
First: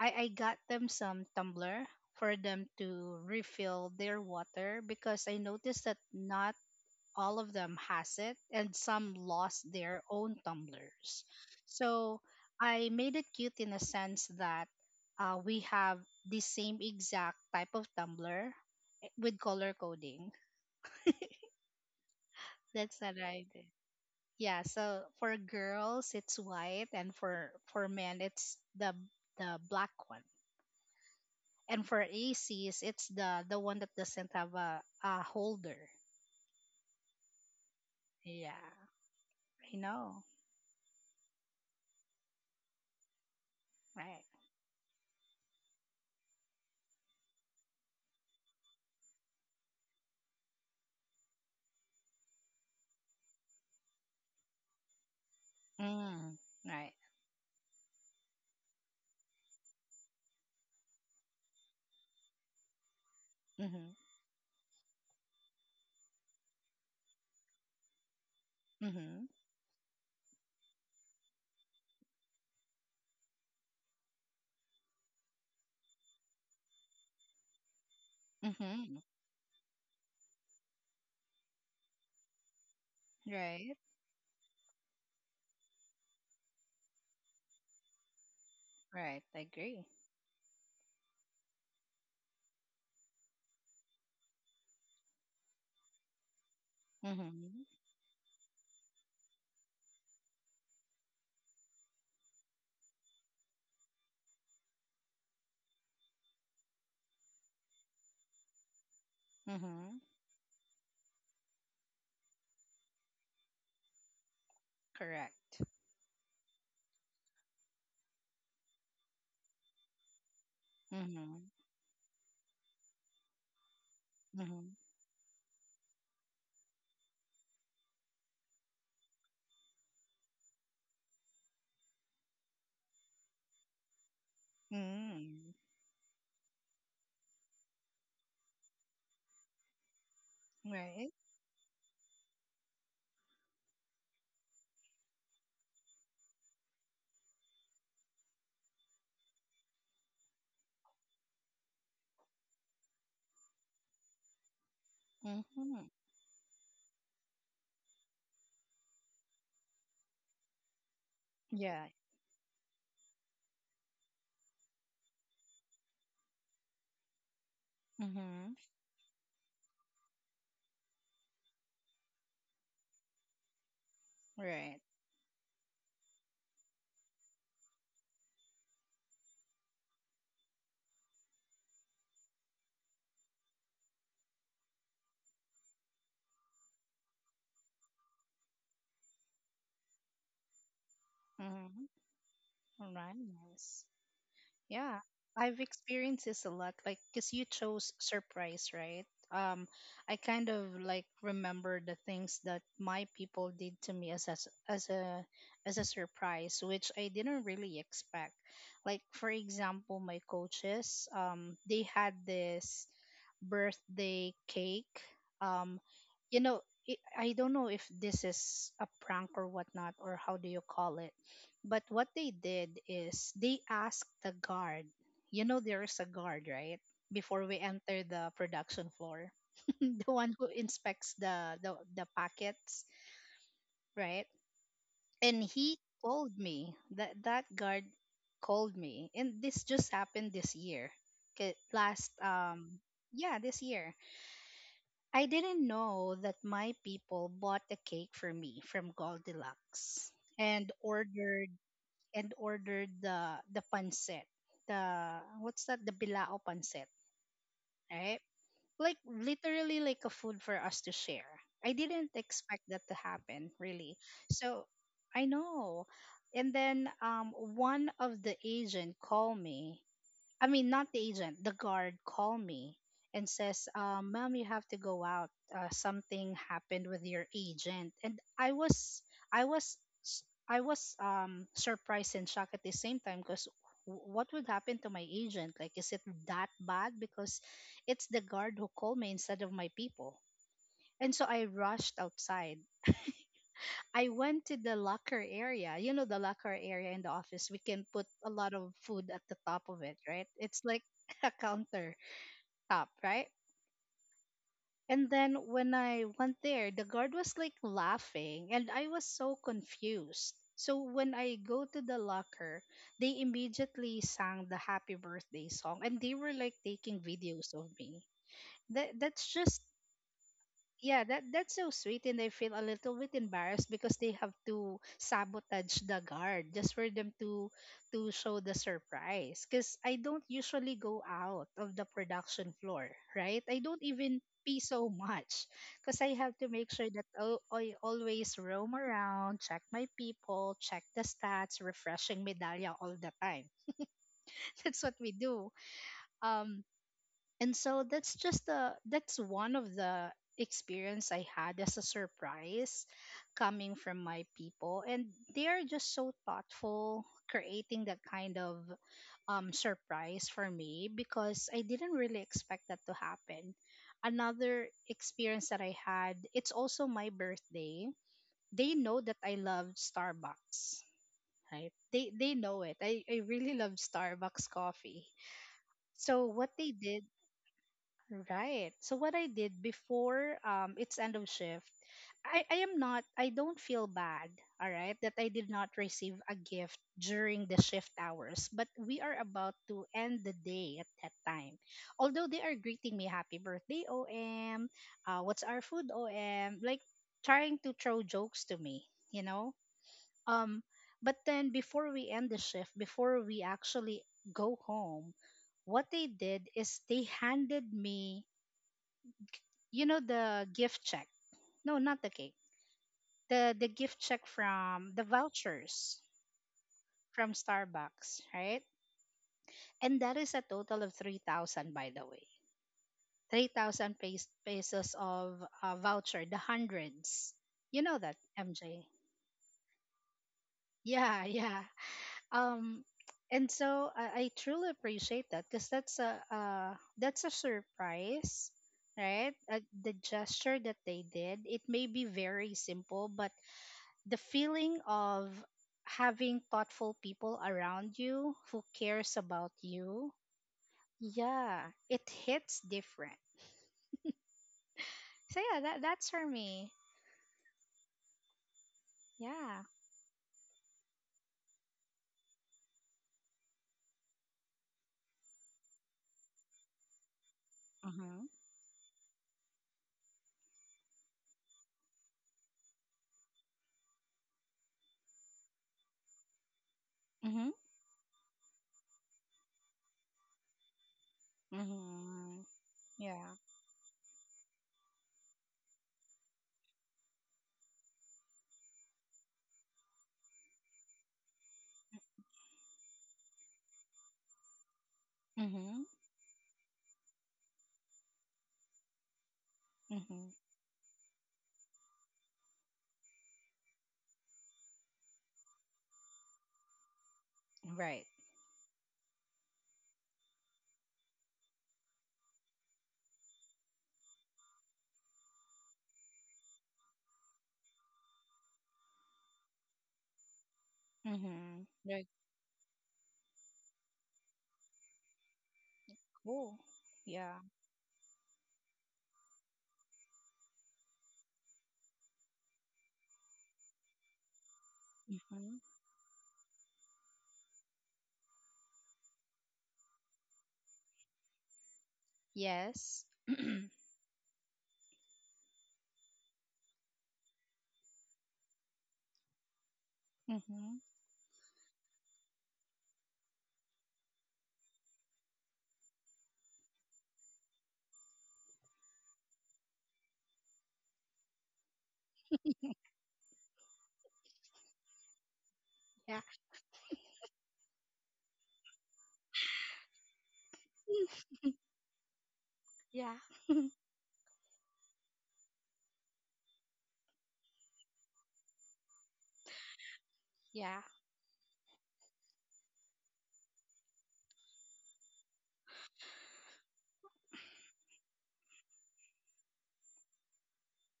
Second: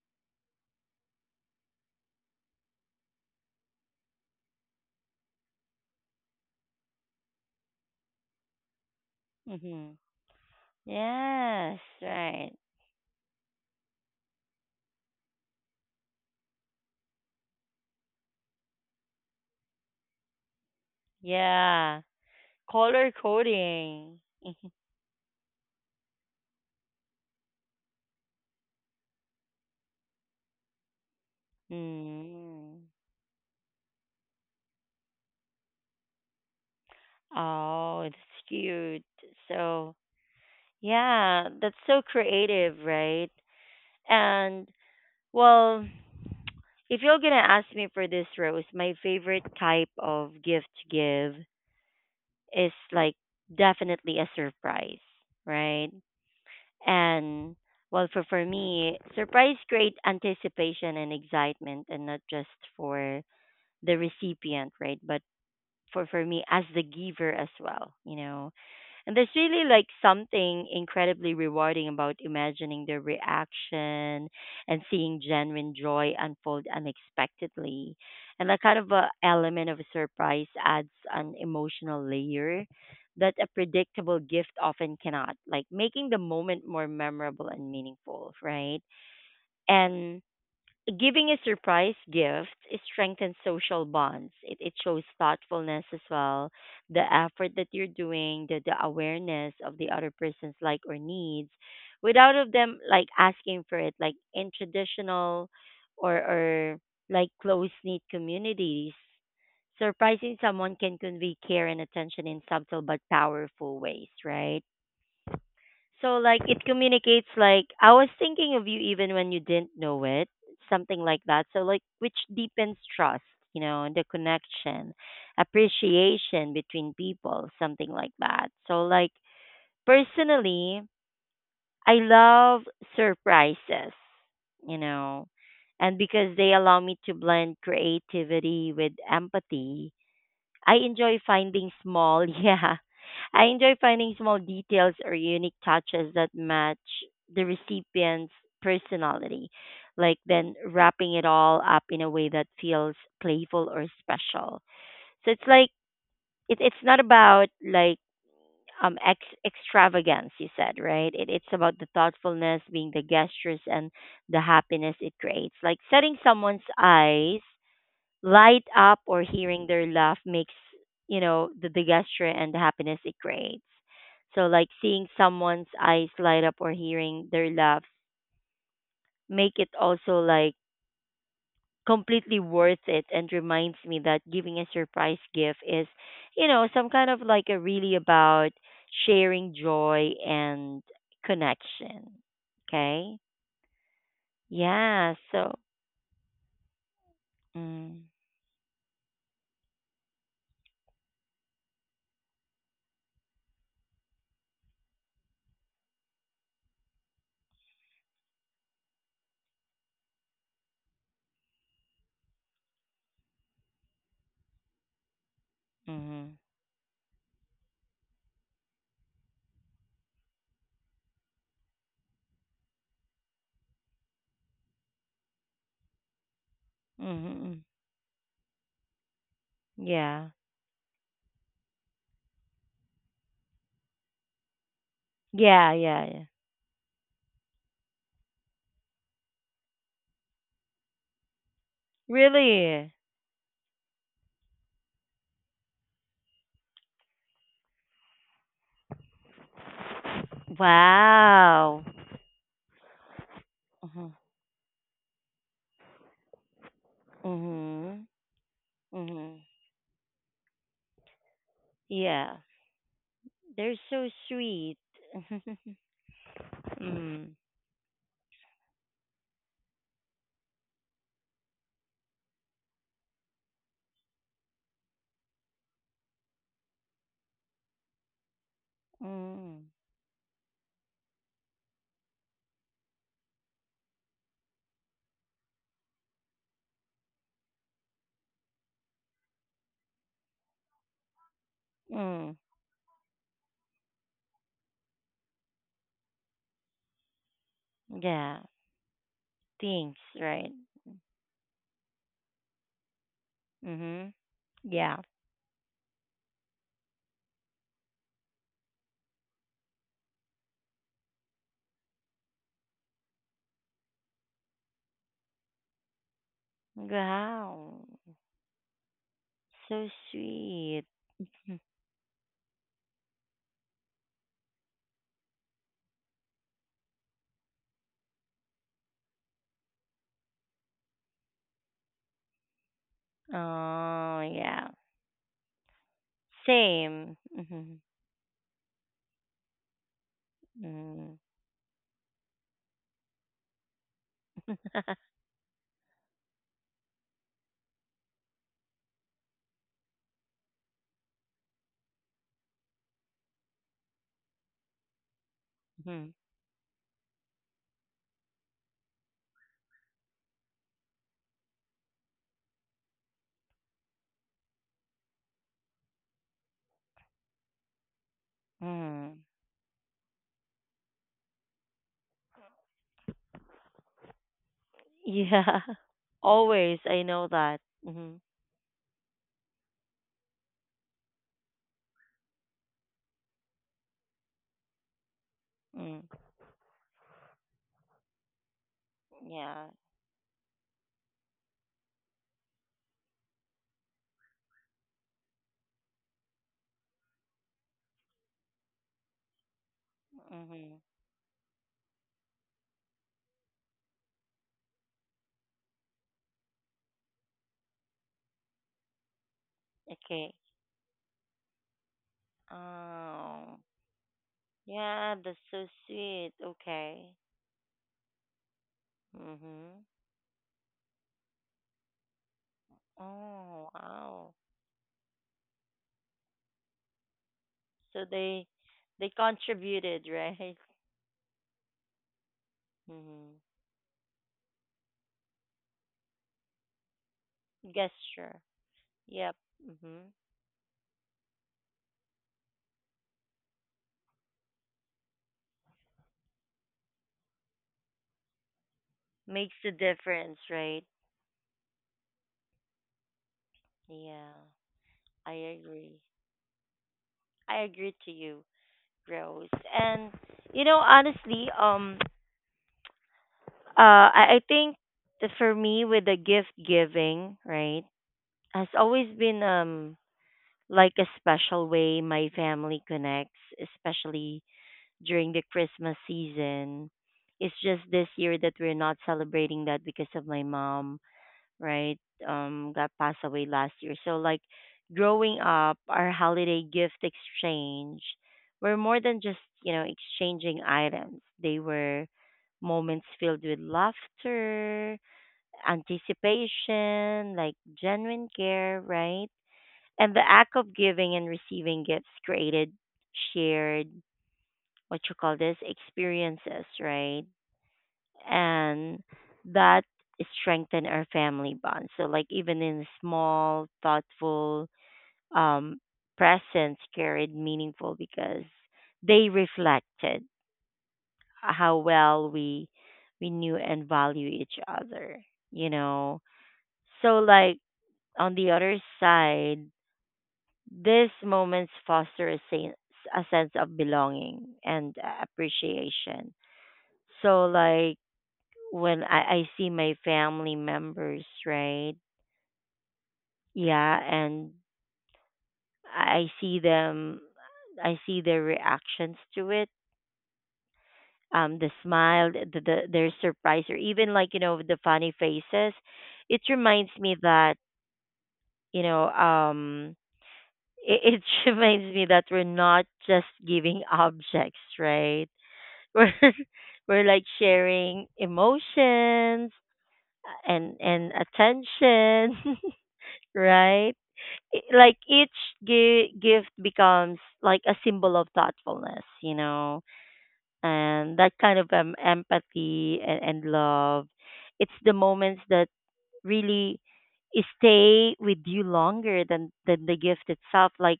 B: I got them some tumbler for them to refill their water because I noticed that not all of them has it and some lost
A: Mm-hmm.
B: their own tumblers.
A: Yes.
B: So
A: Right.
B: I made it cute in a sense that we have the same exact type of tumbler with color coding.
A: Yeah.
B: That's
A: Color
B: what I did.
A: coding.
B: Yeah, so for girls it's white and for men it's the black one. And for ACs
A: Mm.
B: it's the one that doesn't have a holder.
A: Oh, that's
B: Yeah.
A: cute.
B: I
A: So,
B: know.
A: yeah, that's so creative, right?
B: Right.
A: And, well, if you're going to ask me for this, Rose, my favorite type of gift to give is like definitely a surprise, right?
B: Mm, right.
A: And well, for me, surprise create anticipation and excitement, and not just for
B: Mhm.
A: the recipient, right? But for me as the giver as well, you know, and
B: Mhm.
A: there's really like something incredibly rewarding about imagining their reaction and seeing genuine joy unfold unexpectedly. And that kind of
B: Mhm.
A: a element of surprise adds an emotional layer that a
B: Right.
A: predictable gift often cannot, like making the moment more memorable and meaningful, right?
B: Right. I agree.
A: And giving a surprise gift strengthens social bonds. It shows thoughtfulness as well, the effort
B: Mhm.
A: that you're doing, the awareness of the other person's like or needs, without of them like asking for it. Like in traditional or like close knit communities,
B: Mhm.
A: surprising someone can convey care and attention in subtle but powerful ways, right?
B: Correct.
A: So like it communicates like I was thinking of you even when you didn't know it, something like that.
B: Mhm.
A: So like which deepens trust, you know, and the
B: Mhm.
A: connection, appreciation between people, something like that. So like personally, I love surprises, you know,
B: Mm.
A: and because they allow me to blend creativity with empathy. I
B: Right.
A: enjoy finding small, yeah. I enjoy finding small details or unique touches that match the recipient's personality, like then wrapping it all up in a way that feels playful or special. So it's like
B: Mhm.
A: it's not about like extravagance you said, right? it, it's about
B: Yeah.
A: the thoughtfulness being the gestures and the happiness it creates, like setting someone's eyes
B: Mhm.
A: light up or hearing their laugh makes, you know, the gesture and the happiness it creates, so like
B: Right.
A: seeing someone's eyes light up or hearing their laugh make it also like completely worth it and reminds me that giving a surprise gift is, you know, some kind of like a really about sharing joy and
B: Mhm.
A: connection.
B: Right.
A: Okay.
B: Nice. Yeah,
A: Yeah. So
B: I've experienced this a lot. Like, because you chose
A: mm,
B: surprise, right? Um, I kind of like remember the things that my people did to me as a, s- as a surprise, which I didn't really expect. Like, for example, my coaches, they had this birthday cake. Um, you
A: mhm.
B: know, I don't know if this is a prank or whatnot, or how do you call it. But what they did is they asked the guard. You know, there is a guard, right?
A: Mhm.
B: Before we
A: Mhm.
B: enter the production floor, the
A: Yeah.
B: one who inspects the packets, right? And
A: yeah
B: he
A: yeah yeah
B: called me. That guard called me, and this just happened this year. 'Kay, last
A: Really?
B: yeah, this year. I didn't know that my people bought a cake for me from Goldilocks and ordered
A: Wow.
B: and ordered the pancit.
A: Mhm.
B: The what's that? The bilao pancit,
A: Mhm.
B: right? Like
A: Mhm.
B: literally like a food for us to share. I didn't
A: Yeah.
B: expect that to happen,
A: They're
B: really.
A: so
B: So
A: sweet.
B: I know. And then
A: Mm.
B: one of the agent called me. I mean, not the agent, the guard call me and says, ma'am, you have to go out. Something happened with your agent. And I was,
A: Mm.
B: I was surprised and shocked at the same time because what would happen to my agent? Like, is it that bad? Because it's the guard who called me instead of my people. And so I rushed
A: Mm.
B: outside. I went to the locker area. You know, the locker area in the office, we can put a
A: Yeah.
B: lot of food at the top of it,
A: Thanks,
B: right?
A: right?
B: It's like a counter top, right?
A: Mhm.
B: And
A: Yeah.
B: then when I went there, the guard was like laughing and I was so confused. So when I go to the locker, they immediately sang the happy birthday song and they were like taking videos of
A: Wow.
B: me. That that's just
A: So sweet.
B: yeah, that's so sweet and I feel a little bit embarrassed because they have to sabotage the guard just for them to show the surprise, because I don't usually go out of the production floor, right? I don't even
A: Oh,
B: pee
A: yeah.
B: so much because I have to make sure that,
A: Same.
B: oh, I
A: Mhm.
B: always roam around, check my people, check the
A: Mhm.
B: stats, refreshing Medallia all the time. That's what we do. um and so that's one of the experience I had as a surprise coming from my people, and they are just so
A: Mhm.
B: thoughtful creating that kind of surprise for me because I didn't really expect that to happen. Another experience that I had, it's also my birthday. They know that
A: Mhm.
B: I love Starbucks, right? They know it. I really love Starbucks coffee.
A: Yeah.
B: So what they
A: Always,
B: did.
A: I know that. Mhm.
B: Right. So what I did before, it's end of shift, I am not I don't feel bad, all right, that I did not
A: Mm.
B: receive a gift during the shift hours, but we are about
A: Yeah.
B: to end the day at that time. Although they are greeting me happy birthday OM, what's our food OM, like trying to throw jokes to me, you know? Um
A: Mhm.
B: but then before we end the shift, before we actually go home, what they did is they handed me, you know,
A: Okay.
B: the gift check. No, not the cake, the
A: Oh.
B: the gift check from the
A: Yeah, that's so
B: vouchers
A: sweet. Okay.
B: from Starbucks, right?
A: Mhm.
B: And that is a total of 3,000, by the way.
A: Oh,
B: 3,000
A: wow.
B: pesos of voucher, the hundreds, you know,
A: So
B: that MJ.
A: they contributed, right?
B: Yeah. Yeah. um
A: Mhm.
B: and so I truly appreciate that because that's a
A: Gesture.
B: surprise, right?
A: Yep.
B: The
A: Mhm.
B: gesture that they did, it may be very simple, but the feeling of having thoughtful people around you who cares about
A: Makes a
B: you,
A: difference, right?
B: yeah, it hits different.
A: Yeah.
B: So
A: I
B: yeah, that
A: agree.
B: that's for me.
A: I agree to you, Rose.
B: Yeah.
A: And you know, honestly, I think that for me with the gift giving, right,
B: Mhm.
A: has always been like a special way my family connects, especially during the Christmas season.
B: Mhm.
A: It's just this year that we're not celebrating that because of my mom, right?
B: Mhm.
A: Got passed
B: Yeah.
A: away last year. So like growing up, our holiday gift exchange were more than just, you know, exchanging items. They were moments filled with laughter,
B: Mhm.
A: anticipation, like genuine care, right? And the
B: Mhm.
A: act of giving and receiving gifts created shared, what you call this, experiences, right?
B: Right.
A: And that strengthen our family bonds. So, like, even in small, thoughtful um, presents carried meaningful because they reflected
B: Mhm.
A: how
B: Very
A: well we knew and value each other, you know.
B: cool.
A: So
B: Yeah.
A: like on the other side, these moments foster a, a sense of belonging and
B: Mhm.
A: appreciation. So, like when I see my family members, right?
B: Yes.
A: Yeah, and I see them, I see their reactions to it.
B: Mhm.
A: The smile, the their surprise, or even like you know the funny faces. It reminds me that you know, it reminds me that we're not just giving objects, right? we're
B: Yeah.
A: we're like sharing emotions, and
B: Mm.
A: attention.
B: Yeah,
A: Right? Like each gift becomes like a symbol of thoughtfulness, you know,
B: yeah,
A: and that kind of empathy and love, it's the moments that really stay with you longer than the gift itself, like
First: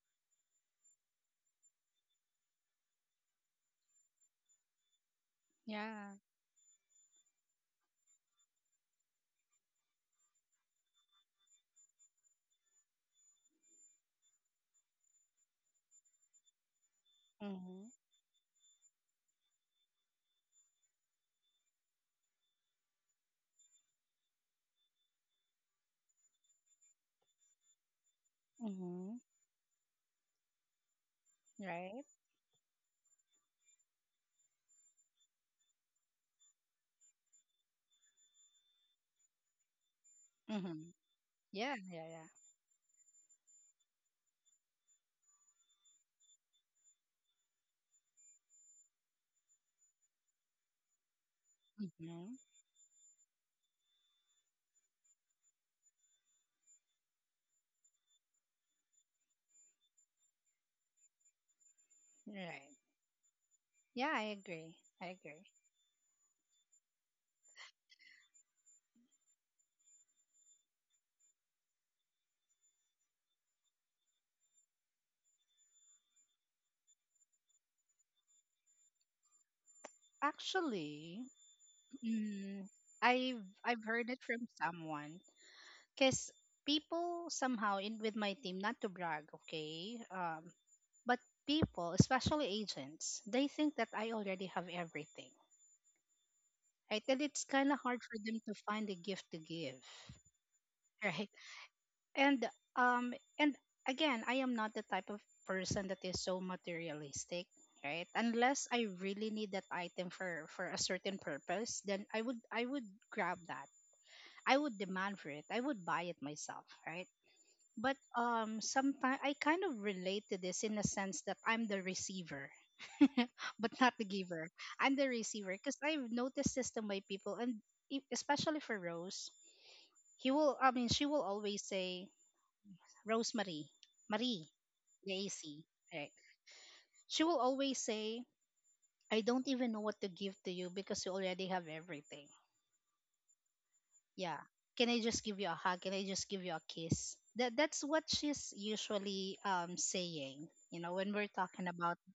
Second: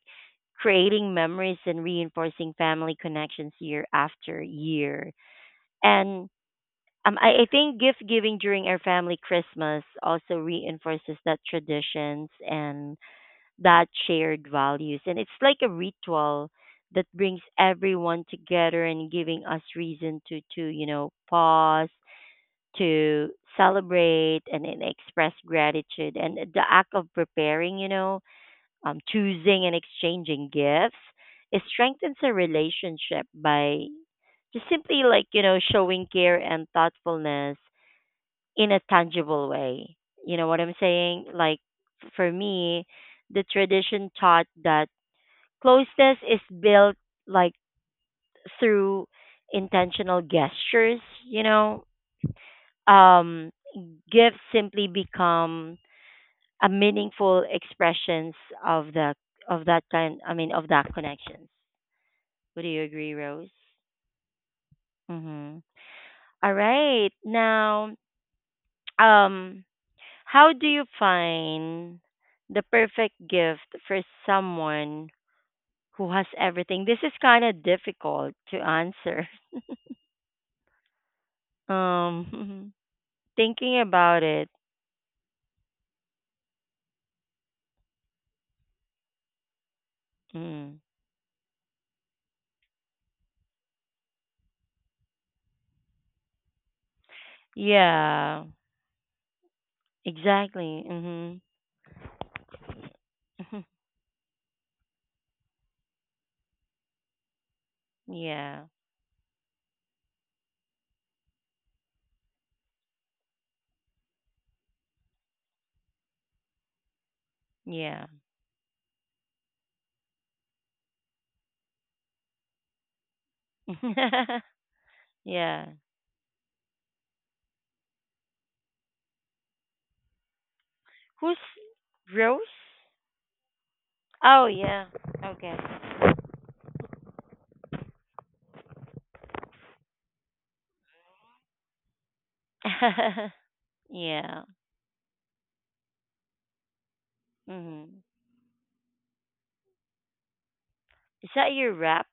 A: creating memories and reinforcing family connections year after year.
B: yeah.
A: And I think gift giving during our family Christmas also reinforces that traditions and that shared values. And it's like a ritual that brings
B: Mhm.
A: everyone together and giving us reason to you know, pause, to celebrate and express gratitude. And the act of preparing, you know,
B: Mhm.
A: choosing and exchanging gifts, it
B: Right.
A: strengthens a relationship by just simply like, you know, showing care and thoughtfulness in a tangible way. You know what I'm
B: Mhm.
A: saying? Like
B: Yeah, yeah, yeah.
A: for me, the tradition taught that closeness is built like through intentional gestures, you know.
B: Mhm.
A: Um gifts simply become a meaningful expressions of the of that kind I mean of that connection. Would
B: Right.
A: you agree, Rose?
B: Yeah, I agree. I agree.
A: Mhm. All right. Now, um, how do you find the perfect gift for someone who has everything? This is kind of difficult to answer.
B: Actually, mm,
A: Um,
B: I've
A: thinking
B: I've heard it
A: about
B: from
A: it.
B: someone, because people somehow in with my team, not to brag, okay,
A: Mm.
B: but people, especially agents, they think that I already have everything, right? And it's kind of hard for them
A: Yeah,
B: to find a gift to give,
A: exactly.
B: right?
A: Mhm.
B: and um and
A: Mhm.
B: again, I am not the type of person that is so materialistic, right?
A: Yeah.
B: Unless I really need that item for a certain purpose, then I would grab that, I would demand for it, I would buy it myself, right? But
A: Yeah.
B: sometimes I kind of relate to this in a sense that I'm the receiver, but not the giver. I'm the receiver
A: Yeah.
B: because I've noticed this to my people, and e- especially for Rose, he will I mean she will
A: Who's
B: always say,
A: Rose?
B: Rosemary, Marie,
A: Oh, yeah.
B: the
A: Okay.
B: AC. Right. She will always say, I don't even know what to give to you because you already have everything. Yeah.
A: Yeah.
B: Can I just give you a hug? Can I just give you a kiss? That's what
A: Mhm.
B: she's usually saying. You know, when we're
A: Is that
B: talking
A: your
B: about,
A: rap?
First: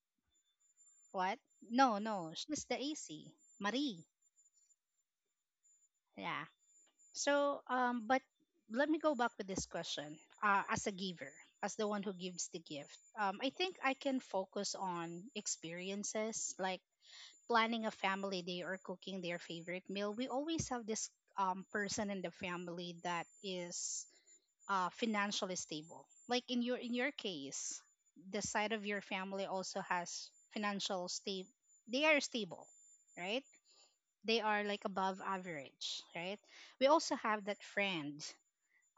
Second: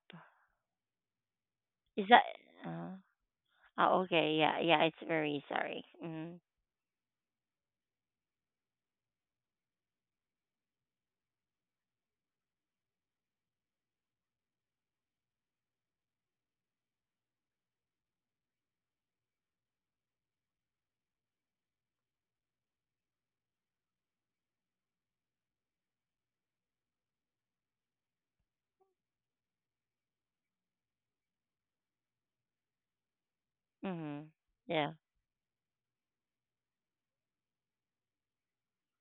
B: what? No,
A: Is that
B: no, she's the
A: uh,
B: AC.
A: oh,
B: Marie.
A: okay. Yeah, yeah. It's very sorry. Mm.
B: Yeah. So but let me go back with this question. As a giver, as the one who gives the gift. I think I can focus on experiences like planning a family day or cooking their favorite meal. We always have this person in the family that is financially stable. Like in your case, the side of your family also has financial stable. They are stable, right?
A: Mhm.
B: They are like
A: Yeah.
B: above average, right? We also have that friend,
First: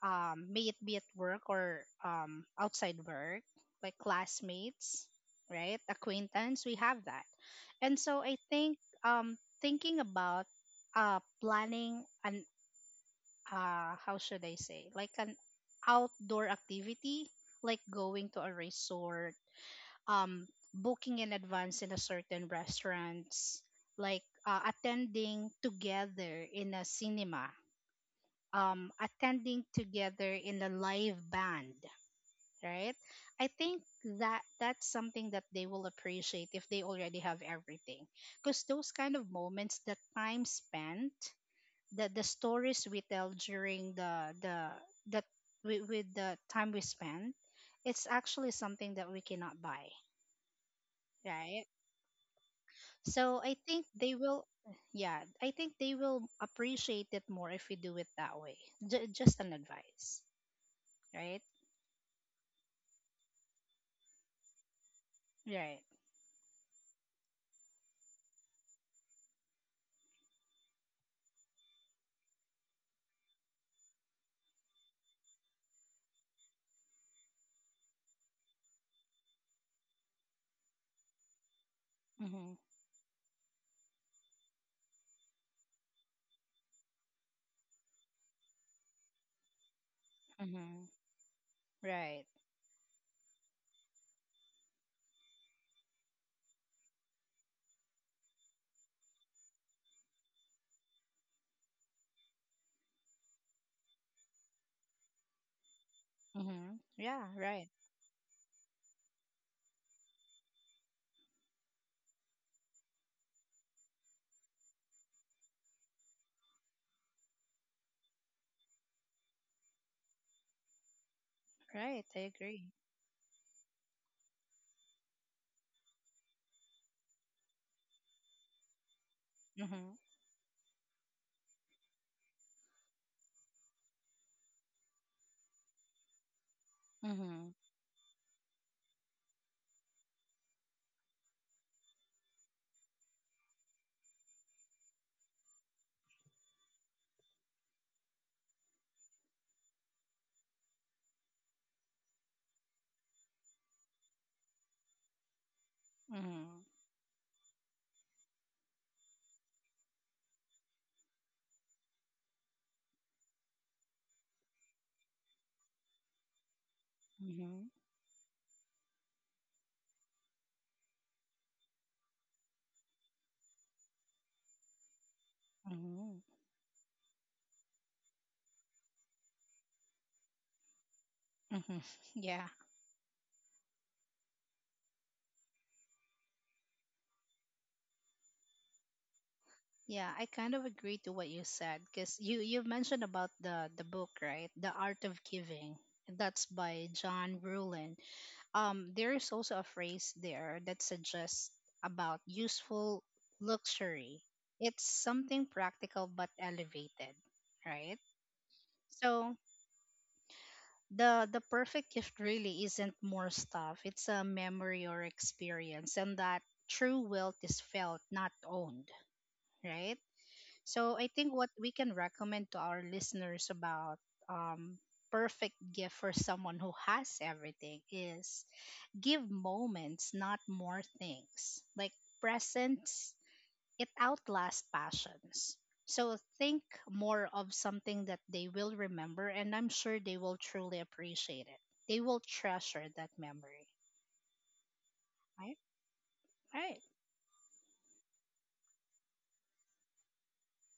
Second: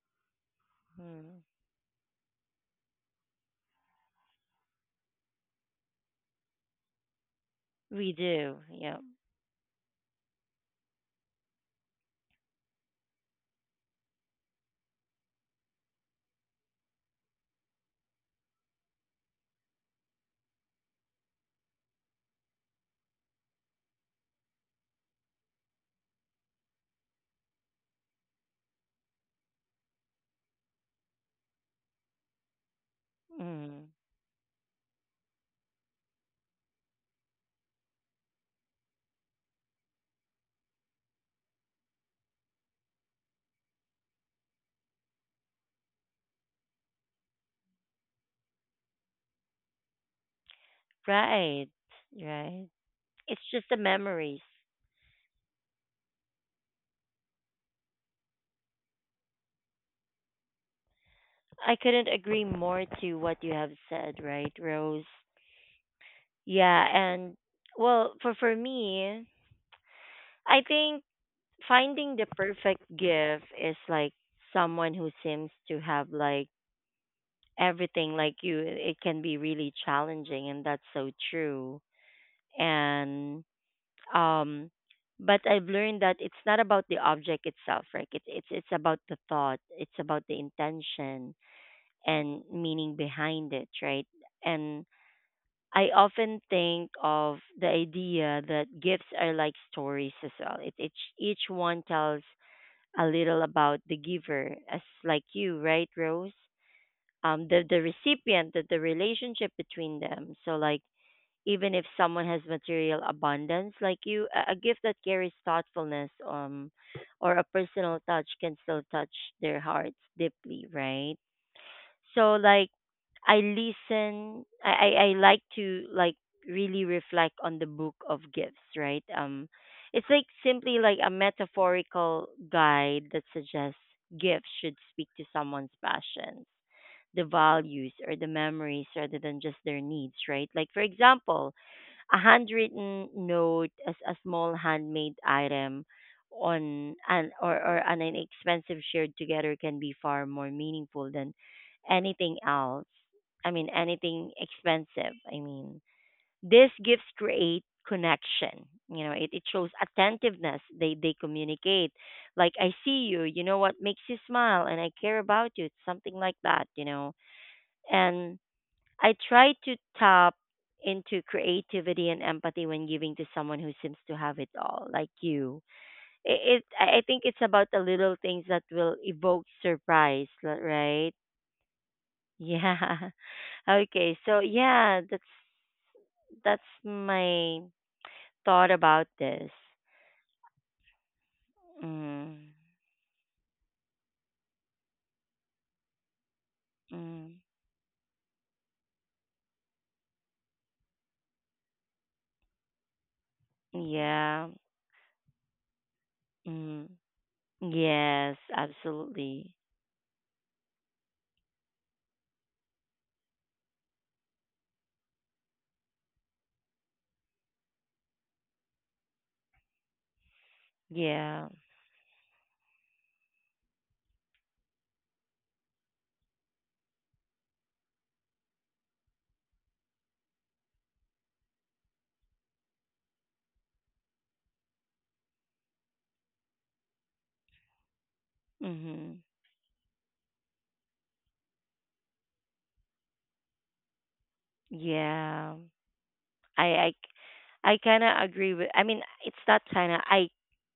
B: may it be at
A: Mm.
B: work or outside work, like classmates, right? Acquaintance, we have that. And
A: We
B: so I
A: do.
B: think,
A: Yeah.
B: um, thinking about planning an, how should I say, like an outdoor activity, like going to a resort, um, booking in advance in a certain restaurants, like attending together in a cinema, attending together in a live band, right? I think
A: Mm.
B: that that's something that they will appreciate if they already have everything. Because those kind of moments, the time spent, the stories we tell during the with the time we spend, it's actually something that we cannot buy, right?
A: Right. Right.
B: So
A: It's
B: I
A: just the
B: think they
A: memories.
B: will, yeah, I think they will appreciate it more if we do it that way. J- just an advice, right?
A: I couldn't agree more to what you have said, right, Rose?
B: Right.
A: Yeah, and well, for me, I think finding the perfect gift is like someone who seems to have like everything like you. It can be really challenging, and that's so true.
B: Mm-hmm.
A: And um, but I've learned that it's not about the object itself, right? It's about the thought, it's about the
B: Mm-hmm.
A: intention
B: Right.
A: and meaning behind it, right? And I often think of the idea that gifts are like stories as well. It each one tells a little about the giver, as like you, right, Rose?
B: Mm-hmm. Yeah, right.
A: The recipient, the relationship between them. So like even if someone has material abundance like you, a gift that carries thoughtfulness or a personal touch can still touch their hearts deeply, right?
B: Right. I
A: So
B: agree.
A: like I listen I like to like really reflect on the book of gifts, right? Um,
B: Mm-hmm.
A: it's like simply like a metaphorical guide that suggests gifts should speak to someone's passions, the
B: Mm-hmm.
A: values or the memories rather than just their needs, right? Like, for example, a handwritten note as a small handmade item on an or an inexpensive shared together can be far more meaningful than anything else. I mean anything expensive. I mean
B: Mm-hmm.
A: these gifts create connection. You know, it shows attentiveness. They communicate. Like I see you, you know what makes you smile and I care about you. It's something like that, you know.
B: Mm-hmm.
A: And I try to tap into creativity and empathy when giving to someone who seems to have it all, like you.
B: Mm-hmm.
A: It I think it's about the little things that will evoke surprise, right?
B: Mm-hmm. Yeah.
A: Yeah. Okay. So yeah, that's my thought about this.
B: Yeah, I kind of agree to what you said, because you
A: Mm,
B: mentioned about the book, right? The Art of Giving. That's by John
A: mm,
B: Rulin. There is also a phrase there that suggests about useful luxury.
A: yeah.
B: It's something practical but
A: Mm,
B: elevated, right?
A: yes.
B: So
A: Absolutely.
B: the perfect gift really isn't more stuff, it's a memory or experience, and that true wealth is felt, not owned, right? So I think what
A: Yeah.
B: we can recommend to our listeners about um perfect gift for someone who has everything is give moments, not more things, like presents, it outlasts passions. So think more of something that they will
A: Mm-hmm.
B: remember, and I'm sure they will truly appreciate it. They will treasure that memory.
A: Yeah.
B: Right?
A: I
B: Right.
A: I I kind of agree with. I mean, it's not kind of. I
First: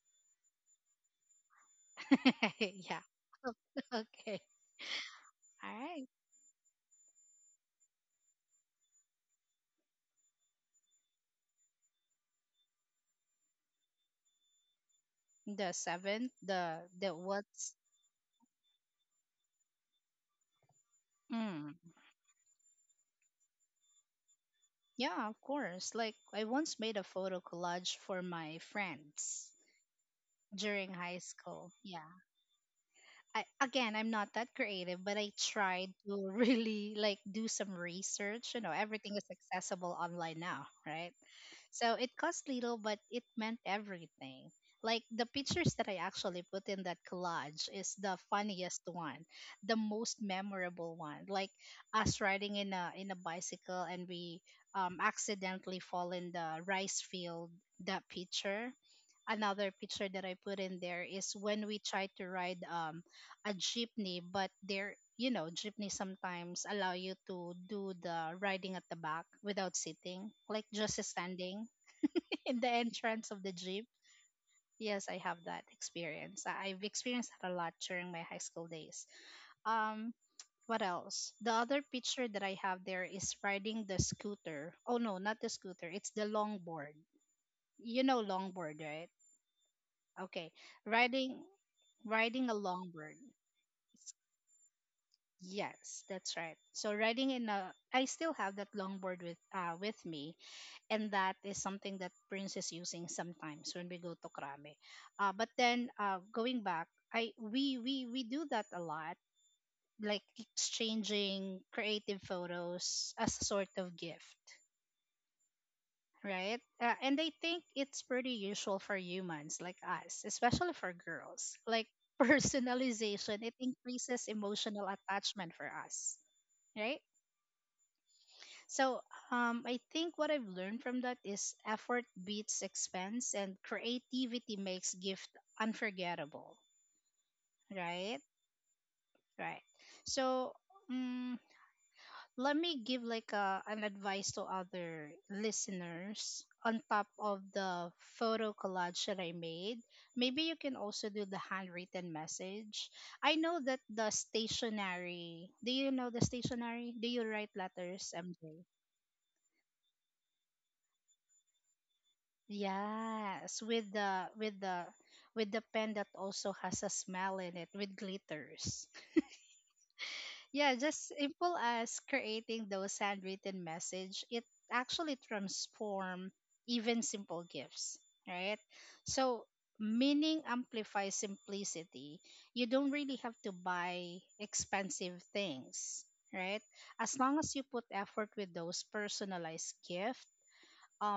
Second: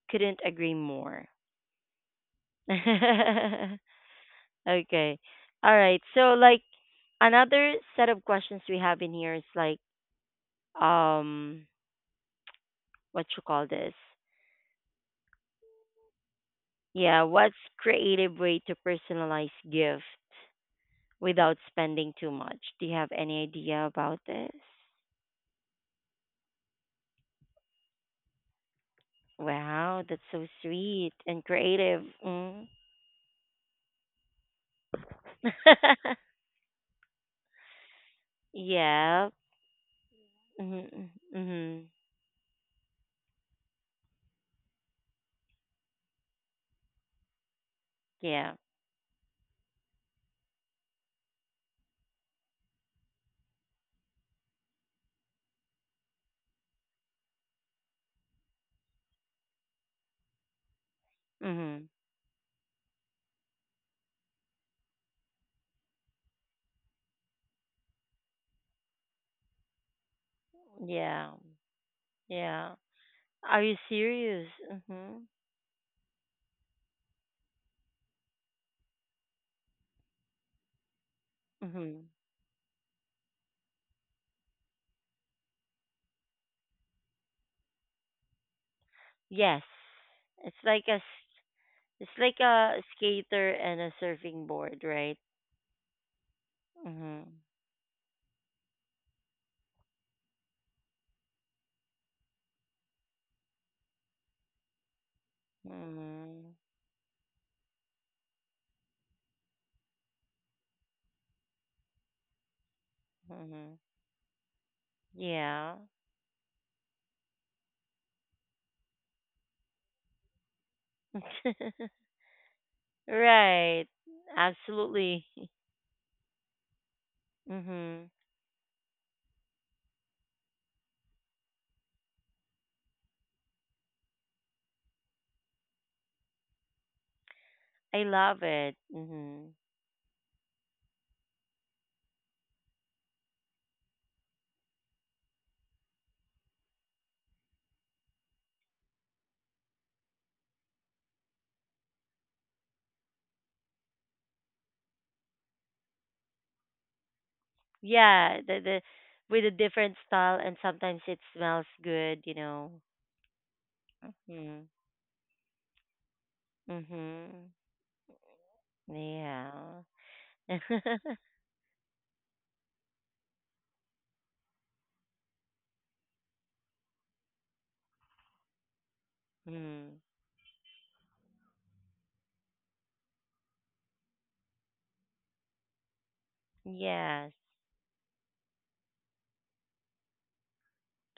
A: couldn't agree more.
B: Yeah. Okay.
A: Okay.
B: All
A: All right.
B: right.
A: So like another set of questions we have in here is like um what you call this?
B: The seventh, the
A: Yeah, what's
B: what's.
A: creative way to personalize gift without
B: Mm,
A: spending too much? Do you have any idea about this?
B: yeah, of course. Like I once made a photo collage for my friends
A: Wow, that's so
B: during
A: sweet
B: high
A: and
B: school.
A: creative.
B: Yeah.
A: Mm.
B: I, again, I'm not that creative, but I tried to really like do some research. You know, everything is
A: yeah.
B: accessible online now,
A: Mhm.
B: right?
A: Mhm.
B: So it cost little, but it meant everything. Like the pictures that I actually put in that collage is the
A: Yeah.
B: funniest one, the most memorable one. Like us riding in a bicycle and we accidentally fall in the rice field. That picture, another picture that I put in there is when we
A: Mhm.
B: tried to ride a jeepney, but there, you know, jeepney sometimes allow you to do the riding at the back without sitting, like just
A: Yeah.
B: standing in the
A: Yeah.
B: entrance of the
A: Are you
B: jeep.
A: serious?
B: Yes, I
A: Mhm.
B: have that experience. I've experienced that a lot during my high school days. Um, what else? The other
A: Mhm.
B: picture that I have there is riding the scooter. Oh no, not the scooter. It's the longboard. You know longboard, right?
A: Yes.
B: Okay,
A: It's like a
B: riding
A: it's like
B: riding a
A: a
B: longboard.
A: skater and a surfing board, right?
B: Yes, that's right. So riding
A: Mhm.
B: in a, I still have that longboard with me, and that is something that Prince is using sometimes when we go to Krame. But then
A: Mhm.
B: going back, I we do that a lot, like exchanging creative photos as a sort
A: Mhm.
B: of gift,
A: Yeah.
B: right? And I think it's pretty usual for humans like us, especially for girls. Like personalization, it
A: right.
B: increases emotional
A: Absolutely.
B: attachment for us, right?
A: Mhm.
B: So I think what I've learned from that is effort beats expense and creativity makes gift unforgettable.
A: I
B: Right?
A: love it. Mhm.
B: Right. So um, let me give like an advice to other listeners on top of the photo collage that I made. Maybe you can also do the handwritten message. I know that the stationery, do you know the stationery? Do you write letters,
A: Yeah,
B: MJ?
A: the with a different style and sometimes it smells good, you know.
B: Yes, with the with
A: Mhm.
B: the with the pen that also has a smell
A: Mhm.
B: in it with glitters.
A: Yeah.
B: Yeah, just simple as creating those handwritten message, it actually transform even simple gifts, right? So
A: mm.
B: meaning amplifies simplicity. You don't really have to buy expensive things, right? As
A: Yes,
B: long as you put effort with those personalized gift,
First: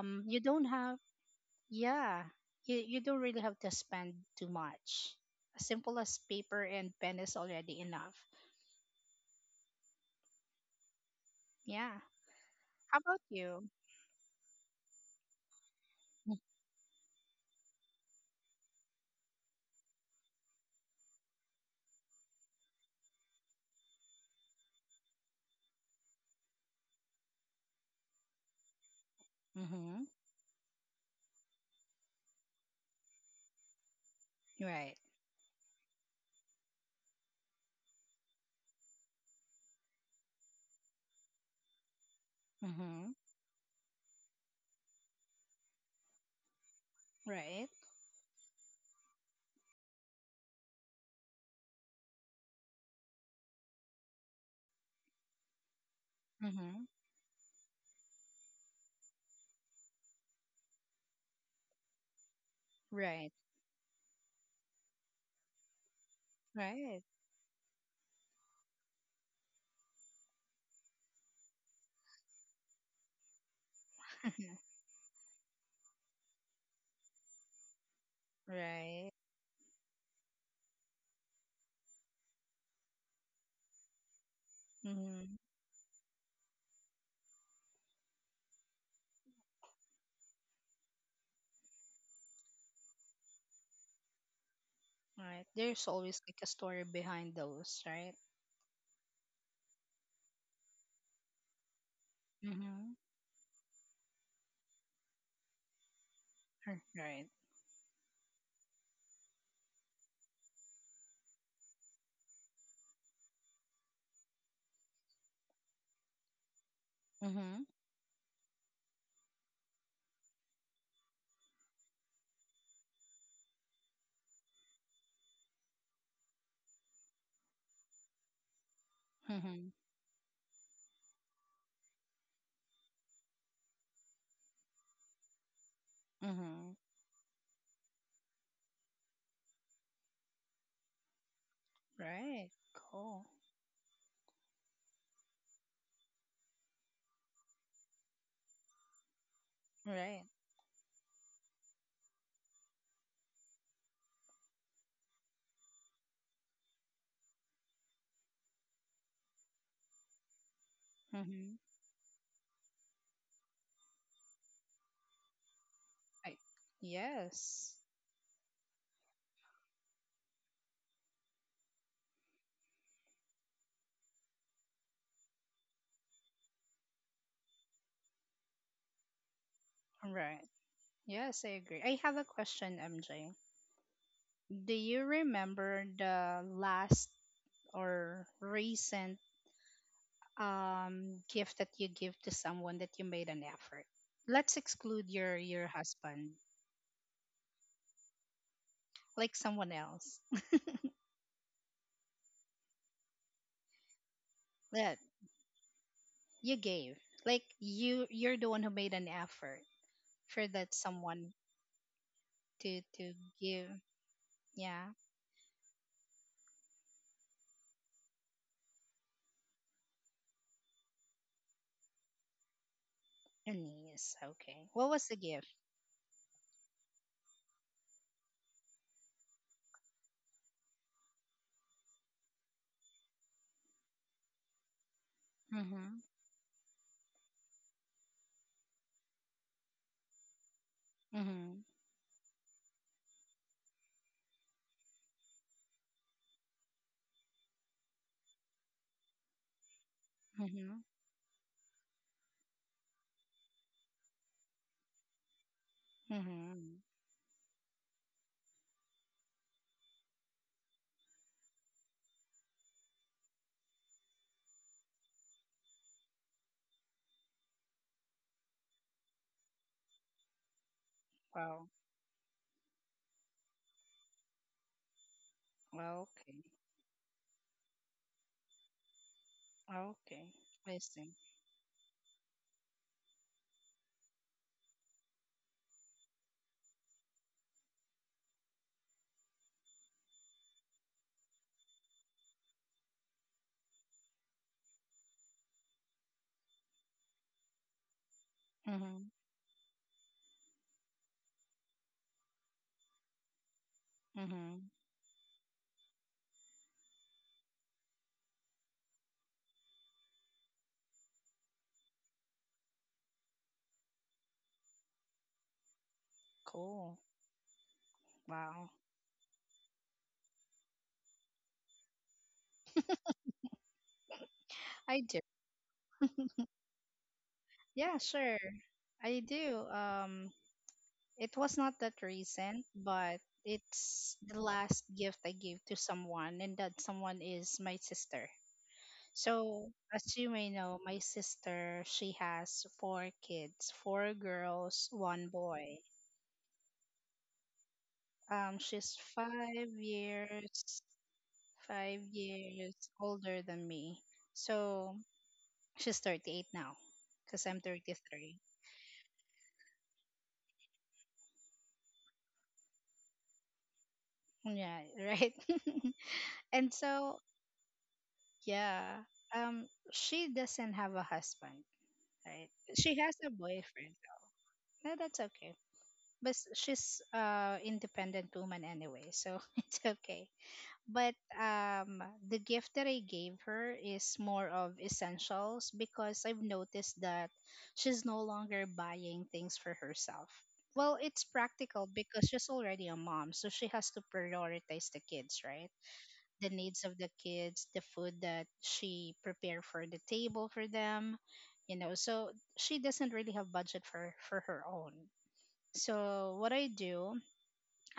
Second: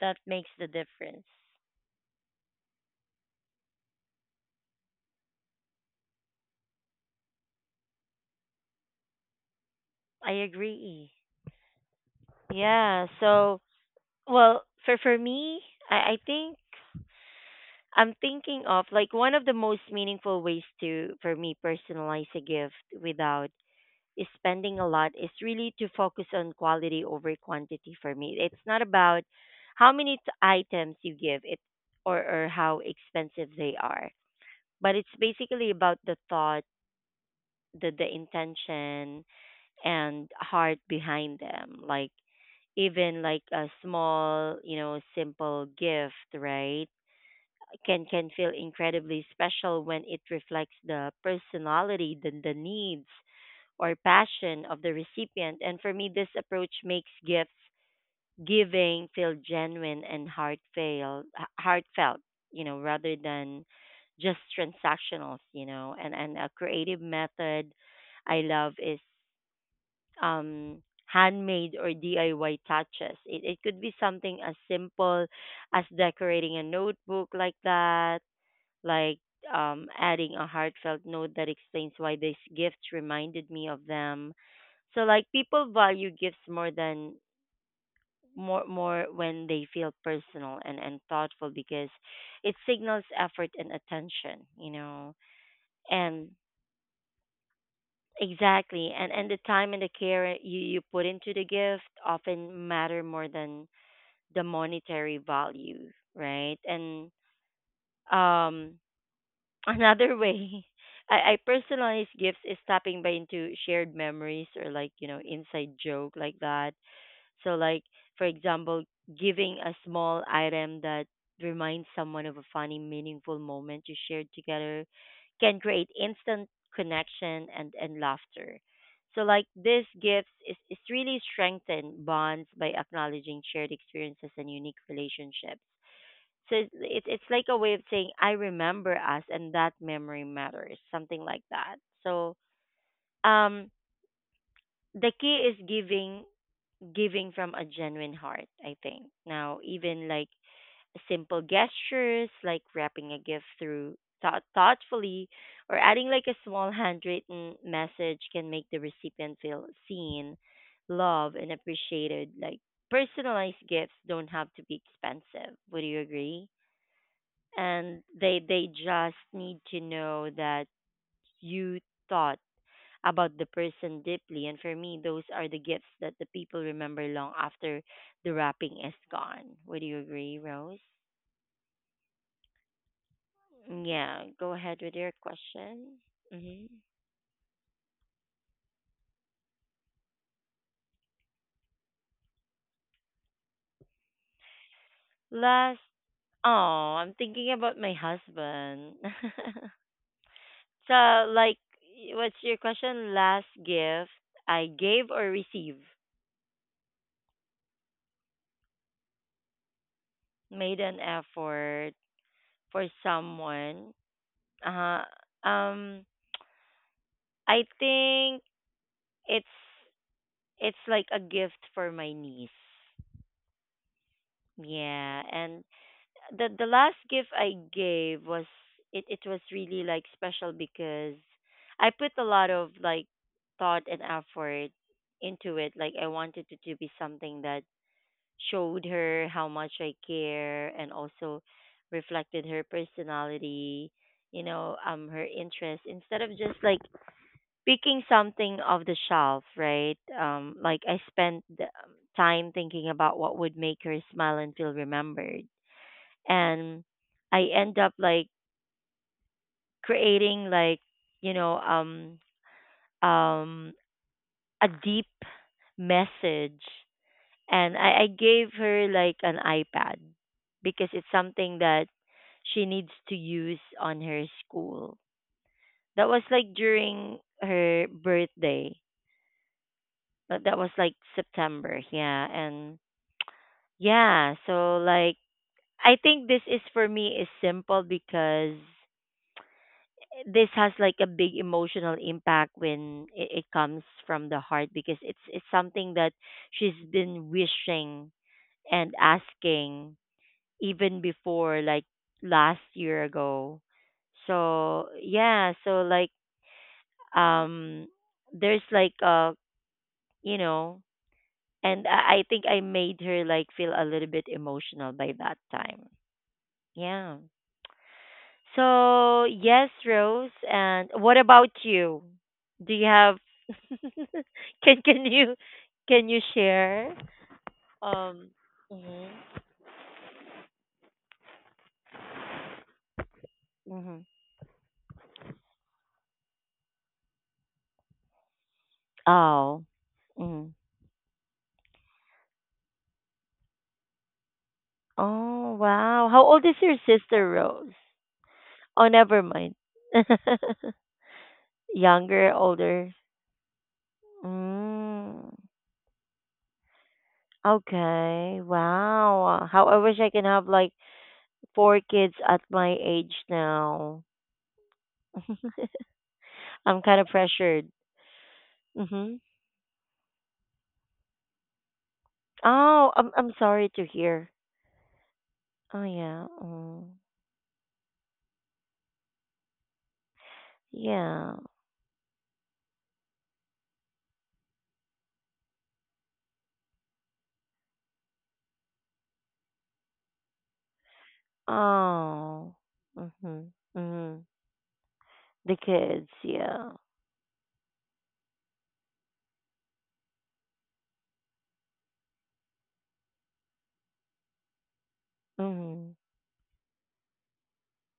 A: that
B: you
A: makes
B: don't
A: the
B: have
A: difference.
B: yeah, you don't really have to spend too much. As simple as paper and pen is already enough.
A: I agree.
B: Yeah. How
A: Yeah.
B: about
A: So,
B: you?
A: well, for me, I think I'm thinking of like one of the most meaningful ways to for me personalize a gift without is spending a lot is really to focus on quality over quantity for me. It's not about how
B: Mm-hmm.
A: many items you give it or how expensive they are, but
B: Right.
A: it's basically about the thought, the intention and heart behind them. Like
B: Mm-hmm.
A: even like a small, you know, simple gift, right?
B: Right.
A: Can feel incredibly special when it reflects the personality, the needs or passion of the recipient. And for me, this approach
B: Mm-hmm.
A: makes gifts giving feel genuine and heartfelt, you know, rather
B: Right.
A: than just transactional. And a creative
B: Right.
A: method I love is um handmade or DIY touches. It could be something as simple as decorating a notebook like that,
B: Right.
A: like adding a heartfelt note that explains why this gift reminded me of them. So like,
B: Mm-hmm.
A: people value gifts more than more when they feel personal and thoughtful because it signals effort and attention.
B: Right. There's always
A: And
B: like a story behind those, right?
A: exactly, and the time and the care you put into the gift often
B: Mm-hmm.
A: matter more than the monetary value, right? And
B: Right.
A: um another way I personalize gifts is tapping by into shared memories or, like, you know, inside joke like that. So,
B: Mm-hmm.
A: like, for example, giving a small item that reminds someone of a funny, meaningful moment you shared together can create instant connection and laughter. So, like,
B: Mm-hmm.
A: this gifts is really strengthen bonds by acknowledging shared experiences and unique relationships. So
B: Mm-hmm.
A: it's it's like a way of saying I remember us and that memory matters, something like that. So
B: Right. Cool.
A: um the key is giving from a genuine heart, I think, now even
B: Right.
A: like simple gestures like wrapping a gift through thoughtfully or adding like a small handwritten message can make the recipient feel seen, loved, and
B: Mm-hmm.
A: appreciated, like personalized gifts don't have to be expensive, would you
B: I,
A: agree?
B: yes.
A: And they just need to know that you thought about the person deeply. And for me, those are the gifts that the people remember long after the wrapping is gone. Would you
B: Right.
A: agree, Rose?
B: Yes, I agree. I have a question, MJ.
A: Mm, yeah, go
B: Do
A: ahead with
B: you
A: your
B: remember
A: question.
B: the
A: Hmm.
B: last or recent gift that you give to someone that you made an effort? Let's exclude your
A: Last,
B: husband,
A: oh, I'm thinking about my husband.
B: like someone else
A: So, like, what's your question? Last gift I
B: that
A: gave or received?
B: you gave. Like you're the one who made an effort for that
A: Made an
B: someone
A: effort for
B: to give.
A: someone. Uh
B: Yeah,
A: huh. I think it's It's like a gift for my niece.
B: a niece. Okay. What was the
A: Yeah,
B: gift?
A: and the last gift I gave was it it was really like special because I put a lot of like thought and effort into it. Like
B: Mhm.
A: I wanted it to be something that showed her how much I care and also
B: Mhm.
A: reflected her personality, you know, her interests instead of just like picking something off the shelf, right?
B: Mhm.
A: Like I spent the time thinking about what would make her smile and feel remembered,
B: Mhm.
A: and I end up like creating like, you know, um a deep message, and I gave her like an iPad because it's something
B: Wow.
A: that she needs to use on her school.
B: Well,
A: That was
B: okay.
A: like during her birthday,
B: Okay,
A: that that was
B: I
A: like
B: see.
A: September, yeah, and yeah, so like I think this is for me is simple because this has like a big emotional impact when it comes from the heart because it's something that she's been wishing and
B: Mhm.
A: asking even before, like, last year ago.
B: Mhm.
A: So yeah, so like um there's like a, you know, and I think I made her like feel a little bit emotional by that time.
B: Cool.
A: Yeah.
B: Wow.
A: So yes, Rose. And what about you? Do you have? can
B: I
A: can
B: do.
A: you can you share?
B: Yeah,
A: Um.
B: sure.
A: Mhm.
B: I do. It was not that recent, but
A: Mhm.
B: it's the last gift I gave to someone and that someone is my sister.
A: Oh.
B: So, as you may
A: Hmm.
B: know, my sister, she has four kids, four girls, one
A: Oh
B: boy.
A: wow. How old is your sister, Rose? Oh,
B: She's
A: never mind.
B: 5 years 5
A: Younger,
B: years
A: older.
B: older than me. So,
A: Mm.
B: she's 38 now because I'm 33.
A: Okay. Wow. How I wish I can have like four kids at my age now.
B: Yeah, right. And
A: I'm kind of
B: so,
A: pressured.
B: yeah,
A: Mhm.
B: um she doesn't have a husband, right?
A: Oh,
B: She
A: I'm
B: has a
A: I'm sorry to
B: boyfriend.
A: hear.
B: No, that's okay.
A: Oh yeah.
B: But
A: Mm.
B: she's independent woman anyway, so it's okay. But
A: Yeah.
B: um the gift that I gave her is more of essentials because I've noticed that she's no longer buying things for herself. Well, it's practical because she's
A: Oh.
B: already a mom, so
A: Mhm.
B: she has to
A: Mhm.
B: prioritize the kids,
A: The
B: right?
A: kids,
B: The
A: yeah.
B: needs of the kids, the food that she prepared for the table for them, you know. So she doesn't really have budget for her own.
A: Mhm.
B: So what I do,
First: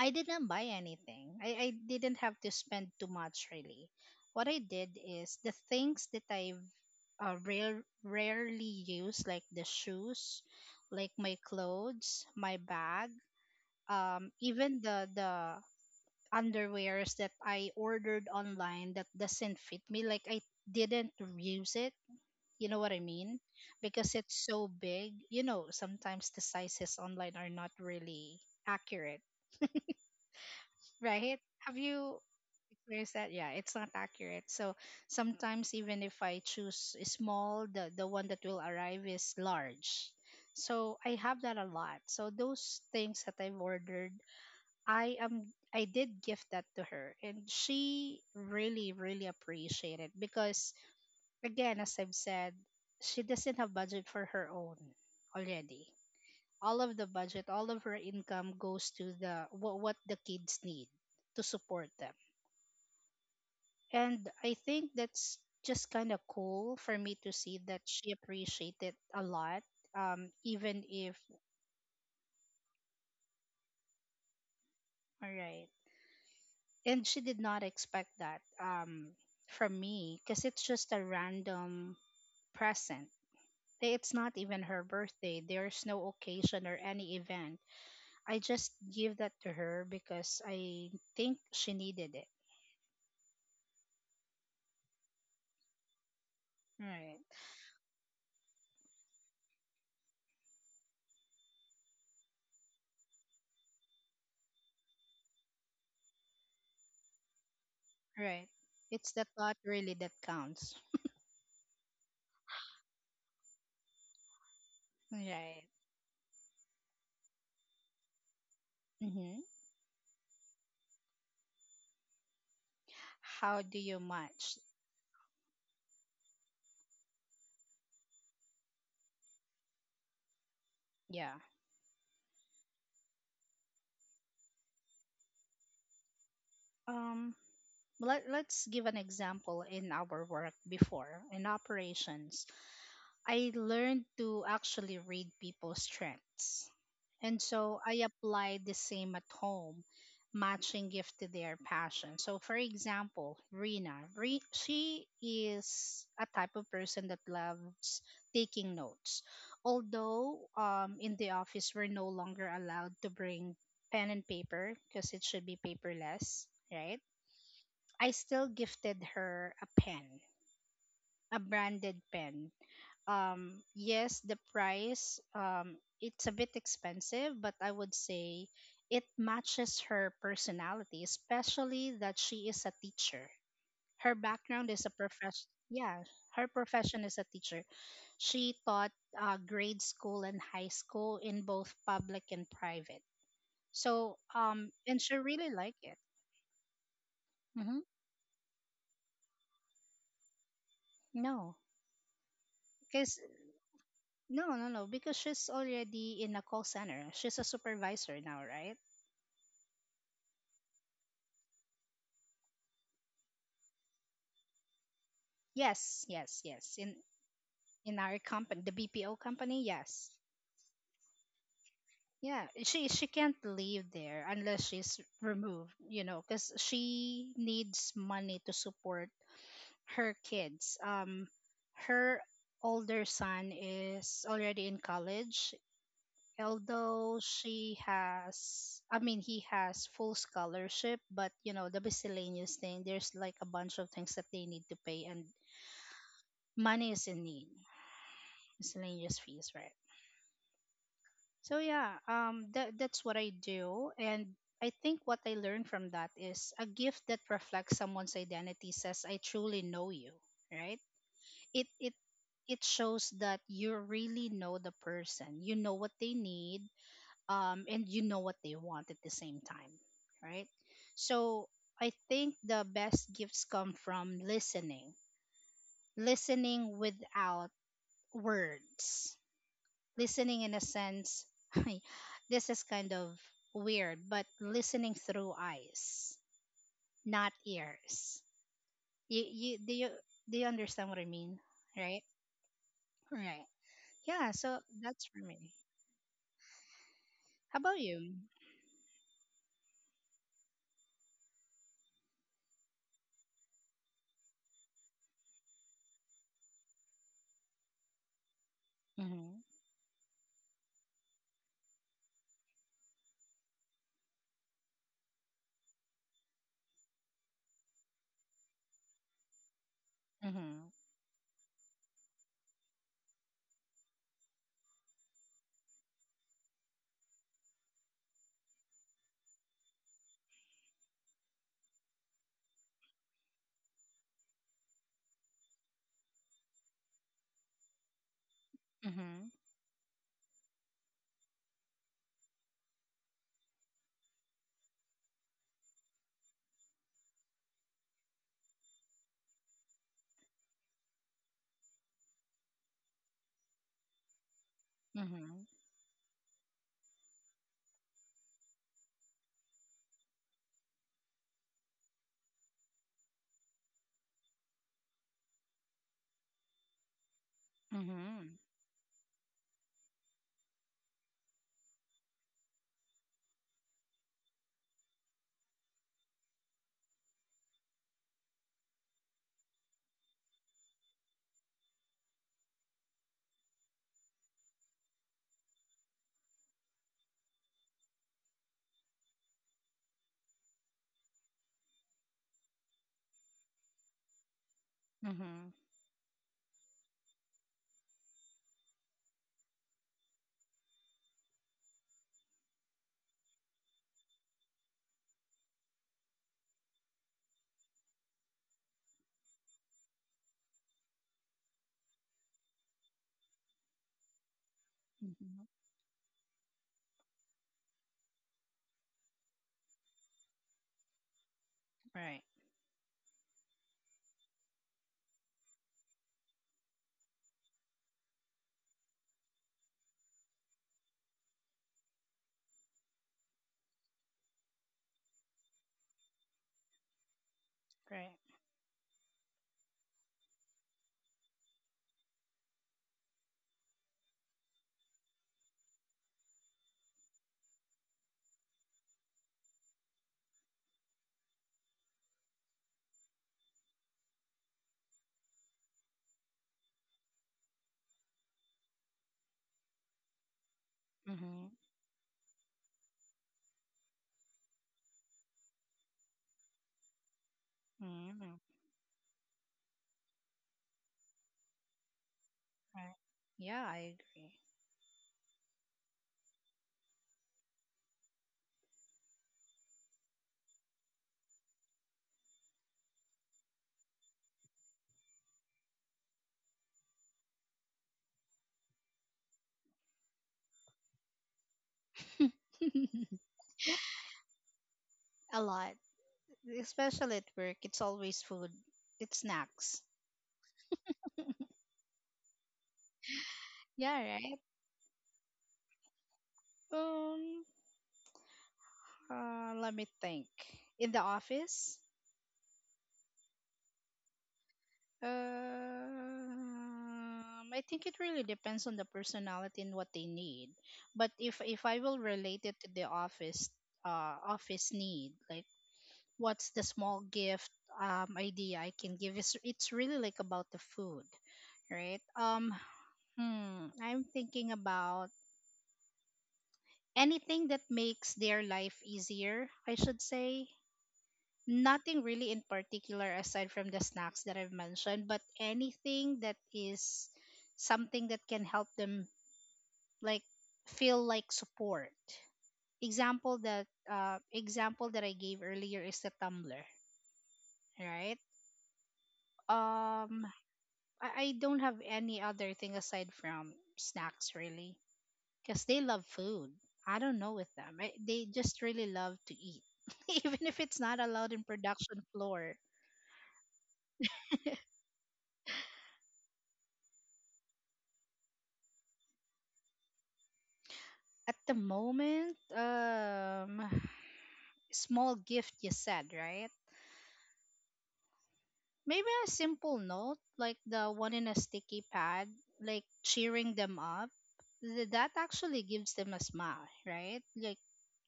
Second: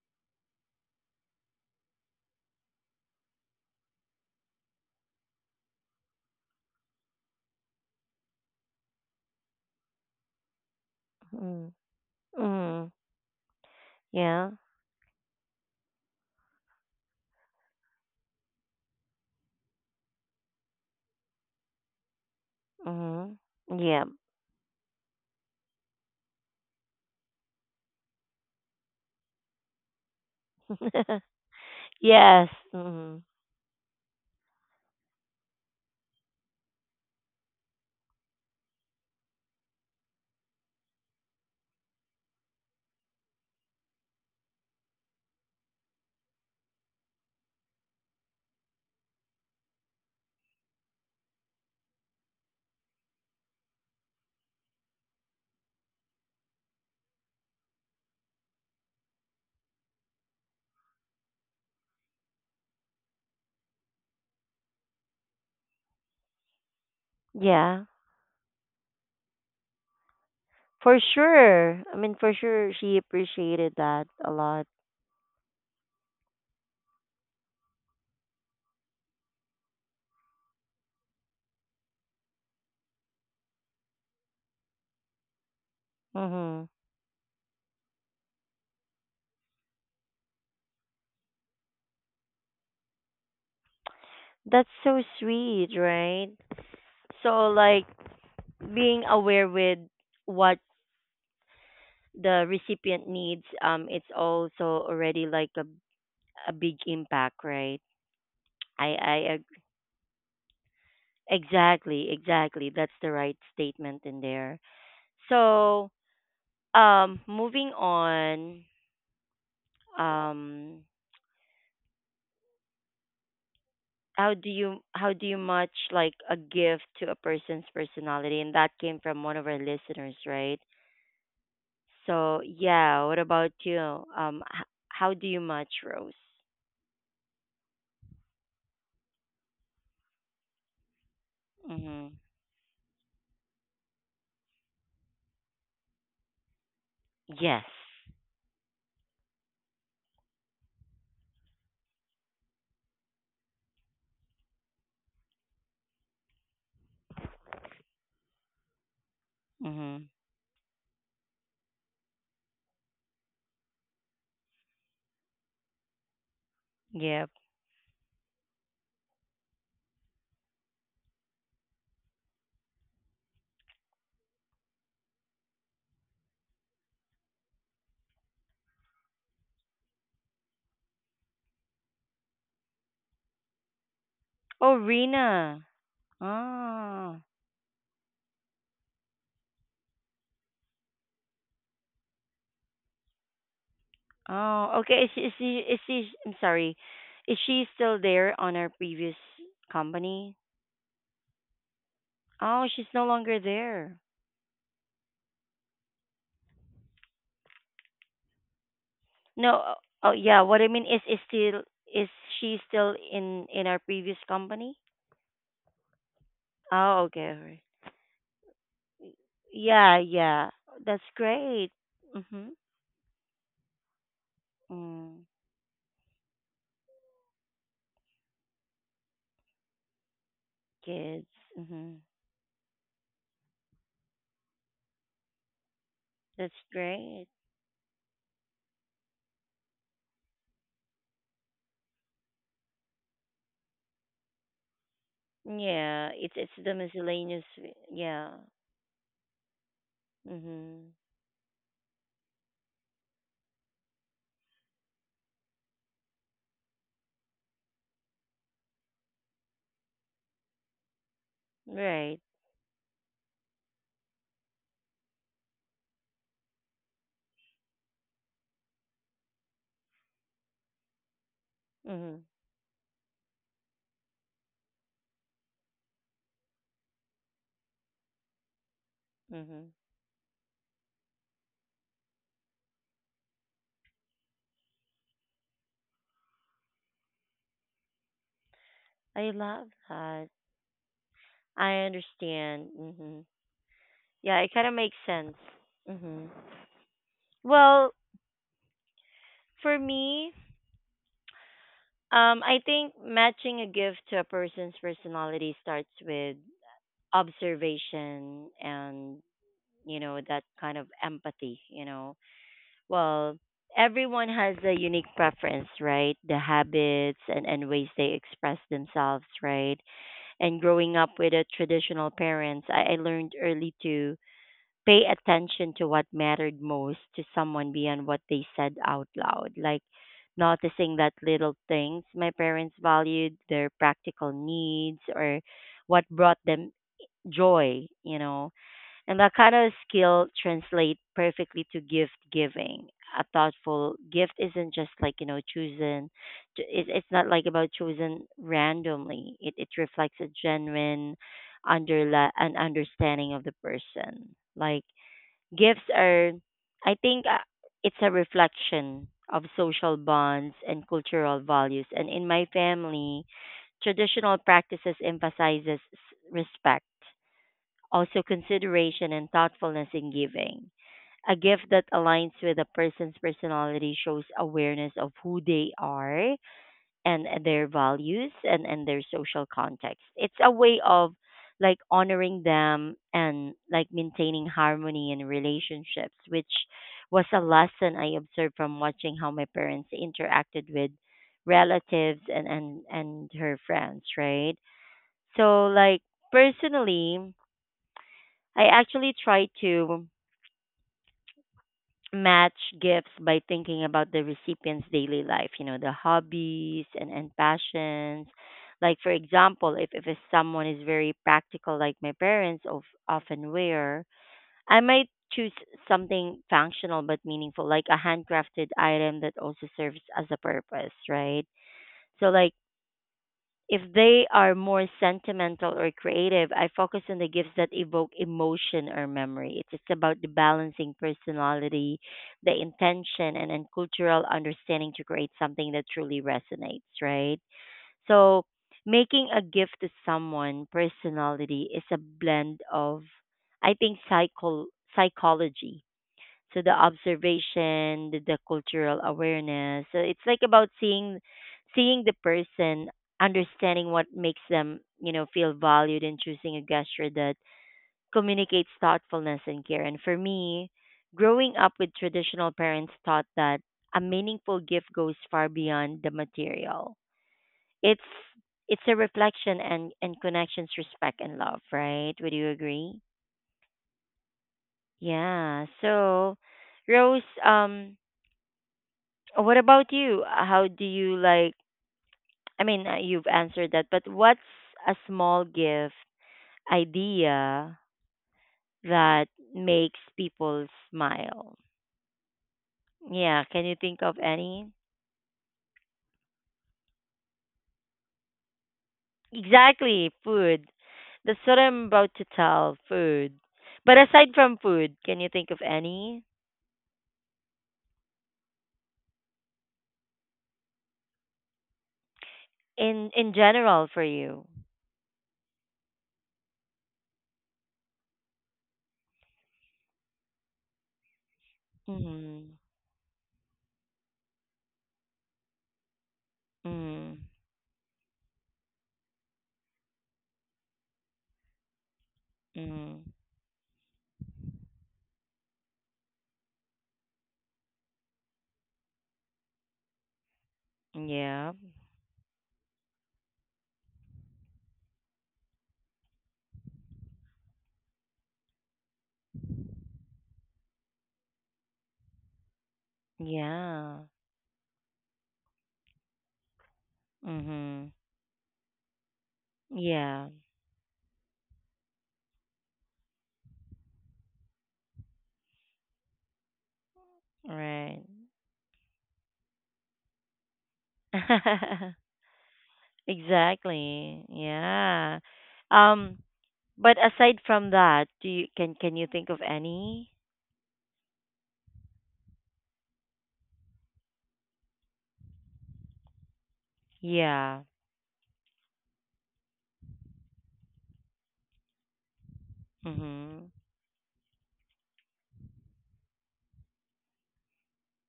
B: I didn't buy anything. I didn't have to spend too much really. What I did is the things that I rarely use, like the shoes, like my
A: Mhm.
B: clothes, my
A: Mhm.
B: bag,
A: Yeah.
B: even the underwears that I ordered online that doesn't fit me. Like I didn't use it. You know what I
A: Mhm.
B: mean?
A: Yeah.
B: Because it's so big. You know, sometimes the sizes online are not really accurate, right? Have you
A: yes.
B: Where's
A: Mhm.
B: that? Yeah, it's not accurate. So sometimes even if I choose a small, the one that will arrive is large. So I have that a lot. So those things that I've ordered, I am I did gift that to her and she really really appreciated, because again as I've said, she doesn't have budget for her own already. All of the budget, all of her income goes to the what the kids need to support them. And I think that's just kind of cool for me to see that
A: Yeah.
B: she appreciated a lot, even
A: For
B: if,
A: sure. I mean, for sure, she appreciated that a lot.
B: all right. And she did not expect that from me because it's just a random present. Eh, it's not even her birthday. There's no
A: Hmm.
B: occasion or any event. I just give that to her because I think she needed it.
A: That's so sweet, right?
B: Right,
A: So, like, being aware with what the recipient needs, it's also already like a big impact, right?
B: right.
A: I,
B: It's
A: I,
B: the
A: ag-
B: thought really that counts.
A: exactly, exactly. That's the right statement in there.
B: Right.
A: So, moving on,
B: Mm-hmm.
A: um,
B: How do you match?
A: how do you match like a gift to a person's personality? And that came from one of our listeners, right?
B: Yeah.
A: So yeah, what about you? How do you match, Rose?
B: Um, let's give an example in our work before in
A: Mm-hmm.
B: operations. I learned to actually read people's strengths. And
A: Yes.
B: so I applied the same at home, matching gift to their passion. So, for example, she is a type of person that loves taking notes.
A: Mm-hmm.
B: Although in the office, we're no longer allowed to bring pen and paper because it should be paperless, right?
A: Yep.
B: I still gifted her a pen, a branded pen. Yes, the price, it's a bit expensive, but I would say it matches her personality, especially that she is a teacher. Her background
A: Oh,
B: is a profession.
A: Rena.
B: Yeah, her profession
A: Oh.
B: is a teacher. She taught grade school and high school in both public and private. So,
A: Oh. Okay.
B: and
A: Is,
B: she
A: she- is
B: really
A: she? Is
B: liked it.
A: she? I'm sorry. Is she
B: Mm-hmm.
A: still there on our previous company?
B: No,
A: Oh, she's no
B: because
A: longer there.
B: No, no, no, because she's already in a call center. She's a supervisor now, right?
A: No, oh yeah, what I mean is still is she still in our previous company?
B: Yes, yes, yes. In
A: Oh, okay. Alright.
B: our company, the BPO company,
A: Yeah,
B: yes.
A: yeah. That's great.
B: Yeah,
A: Mhm.
B: she can't leave there unless she's
A: Mm,
B: removed, you know, cuz she needs money to support her kids.
A: kids. Mhm.
B: Her older son is already in college,
A: That's
B: although
A: great.
B: she has, I mean he has full scholarship, but you know the miscellaneous thing, there's like a bunch of things that they need to pay and
A: Yeah, it's the
B: money is in
A: miscellaneous.
B: need,
A: Yeah.
B: miscellaneous fees, right?
A: Mhm.
B: So yeah, that, that's what I do. And I think what I learned from that is a gift that reflects someone's identity says I truly know you, right? it it
A: Right.
B: it shows that you really know the person, you know what they need, and you know what they want at the same time, right? So I
A: Mhm.
B: think the best gifts come from listening, listening without words,
A: Mhm.
B: listening in a sense. This is kind of weird, but listening through eyes, not ears. You,
A: I
B: you
A: love
B: do you
A: that.
B: do you understand what I mean,
A: I
B: right?
A: understand. Mhm.
B: Right. Yeah.
A: Yeah, it
B: So
A: kind of makes
B: that's for
A: sense.
B: me.
A: Mhm.
B: How about
A: Well,
B: you?
A: for me, um, I think matching a gift to a person's personality starts with observation and,
B: Mm-hmm.
A: you know, that kind of empathy, you know. Well, everyone has a unique preference, right? The habits and ways they express themselves, right? And
B: Mm-hmm.
A: growing up with a traditional parents, I learned early to pay attention to what mattered most to someone beyond what they said out loud. Like, noticing that little things my parents valued, their practical needs, or what brought them joy, you know. And
B: Mm-hmm.
A: that kind of skill translates perfectly to gift giving. A thoughtful gift isn't just like, you know, chosen. It's not like about chosen randomly. It reflects a genuine an understanding of the person. Like,
B: Mm-hmm.
A: gifts are, I think, it's a reflection of social bonds and cultural values. And in my family, traditional practices emphasizes respect, also
B: Mm-hmm.
A: consideration and thoughtfulness in giving. A gift that aligns with a person's personality shows awareness of who they are and their values and their social context. It's a way of like honoring them and like maintaining harmony in relationships, which was a lesson I observed from watching how my parents interacted with relatives and and her friends, right?
B: Mhm.
A: So like personally, I actually try to match gifts by thinking about the recipient's daily life, you know, the hobbies and passions. Like, for example, if it's someone is very practical, like my parents of, often wear, I might
B: Mhm.
A: choose something functional but meaningful, like a handcrafted item that also serves as a purpose, right?
B: Right.
A: So, like, if they are more sentimental or creative, I focus on the gifts that evoke emotion or memory. It's just about the balancing personality, the intention, and cultural understanding to create something that truly resonates, right?
B: Right.
A: So, making a gift to someone personality is a blend of, I think, psychology, so the observation, the cultural awareness, so it's like about seeing the person, understanding what makes them, you know, feel valued and choosing a gesture that communicates thoughtfulness and care. And for me,
B: Mhm.
A: growing up with traditional parents taught that a meaningful gift goes far beyond the material. it's
B: Mhm.
A: it's a reflection and connections, respect and love, right? Would you
B: Right.
A: agree?
B: Yeah, I agree.
A: Yeah, so Rose, um, what about you? How do you like? I mean, you've answered that, but what's a small gift idea that makes people smile? Yeah, can you think of any?
B: A lot, especially at work. It's always food. It's snacks.
A: Exactly, food. That's what I'm about to tell, food.
B: Yeah.
A: But aside
B: Right.
A: from food, can you think of any
B: Um. Let me think. In the office.
A: in general for you?
B: Um. I think it really depends on the personality and what they need. But if I will relate
A: Mhm.
B: it to the office, office need, like what's the small
A: Mhm.
B: gift idea I can give, is it's really like about the food, right?
A: Mhm.
B: I'm thinking about anything that makes their life easier, I should say.
A: Yeah.
B: Nothing really in particular aside from the snacks that I've mentioned, but anything that is something that can help them like feel like support.
A: Yeah.
B: Example that I gave earlier is the tumbler,
A: Mhm.
B: right? um
A: Yeah.
B: I don't have any other thing aside from snacks really, because they love food. I don't know with them,
A: Right.
B: they just really love to eat. Even if it's not allowed in production floor
A: Exactly. Yeah. Um, but aside from that, do you can you think of any?
B: at the moment. Small gift, you said, right?
A: Yeah.
B: Maybe a simple note like the one in a sticky pad, like
A: Mhm.
B: cheering them up, that actually gives them a smile, right? Like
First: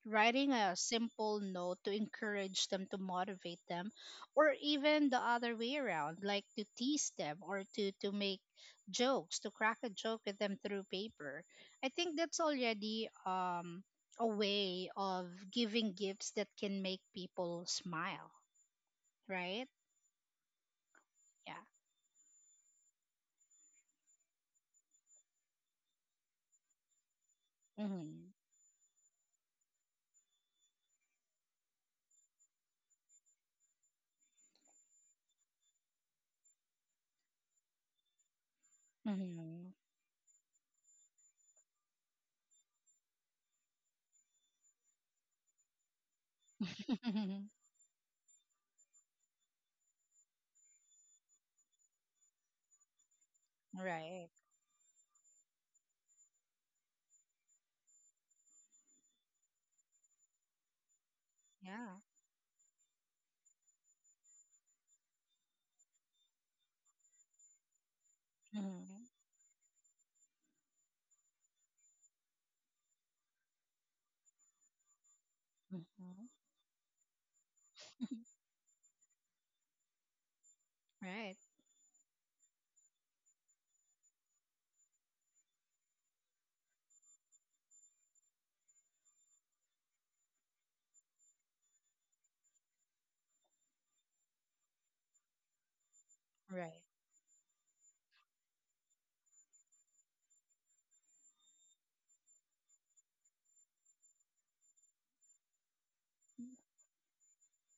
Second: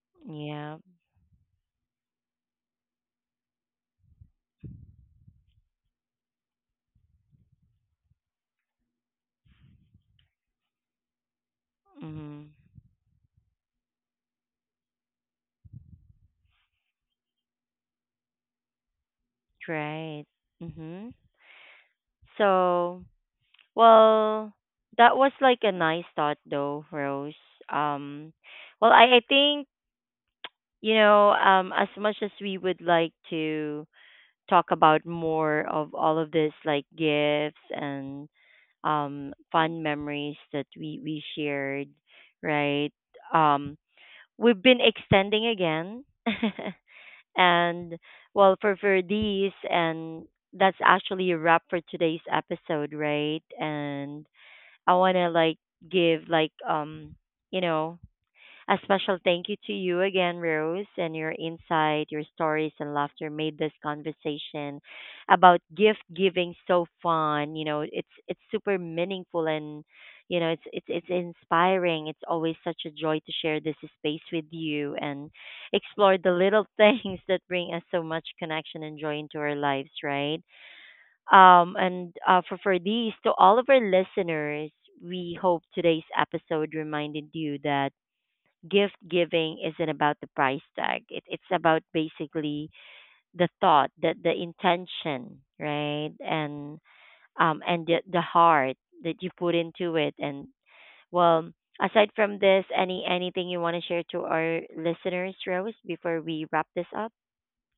B: writing a
A: Yeah.
B: simple note to encourage them, to motivate them, or even the other way around, like to tease them or to make jokes, to crack a joke with them through paper. I think that's
A: Mhm.
B: already a way of giving gifts that can make people smile, right?
A: Right. Mhm.
B: Yeah.
A: So, well, that was like a nice thought though, Rose.
B: Mm-hmm.
A: Um, well, I think, you know, um, as much as we would like to talk about more of all of this like gifts and
B: Mm-hmm.
A: fun memories that we shared, right? Um, we've been extending again. And well, for these, and that's actually a wrap for today's episode, right? And
B: Right.
A: I want to like give like you know a special thank you to you again, Rose, and your
B: Yeah.
A: insight, your stories, and laughter made this conversation about gift giving so fun. You know, it's super
B: Mm-hmm.
A: meaningful and you know it's inspiring. It's always such a joy to share this space with you and
B: Mm-hmm.
A: explore the little things that bring us so much connection and joy into our lives, right?
B: Right.
A: And for these to all of our listeners, we hope today's episode reminded you that gift giving isn't about the price tag. It's about basically the thought, the intention, right? And
B: Right.
A: um, and the heart that you put into it. And well, aside from this, any anything you want to share to our listeners, Rose, before we wrap this up?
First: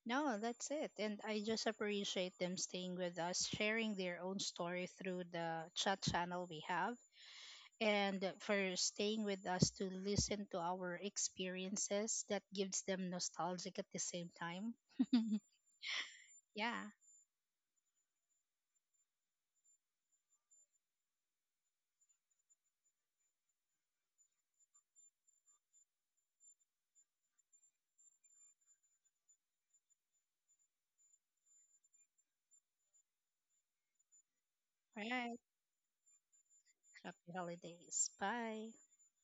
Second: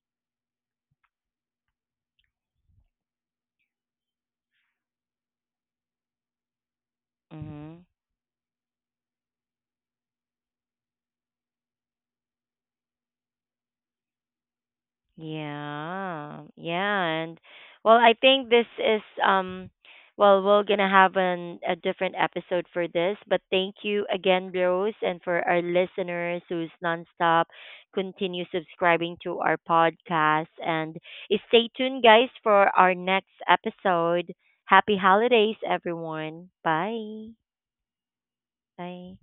B: No, that's it. And I just appreciate them staying with us, sharing their own story through the chat channel we have,
A: Mm-hmm.
B: and for staying with us to listen to our experiences that gives them nostalgic at the same time.
A: Yeah,
B: Yeah,
A: yeah, and well, I think this is well, we're gonna have an a different episode for this, but thank you again, Rose, and for our listeners who's nonstop continue subscribing to our podcast, and stay tuned, guys, for our next episode. Happy
B: right.
A: holidays, everyone. Bye.
B: Happy holidays. Bye.
A: Bye.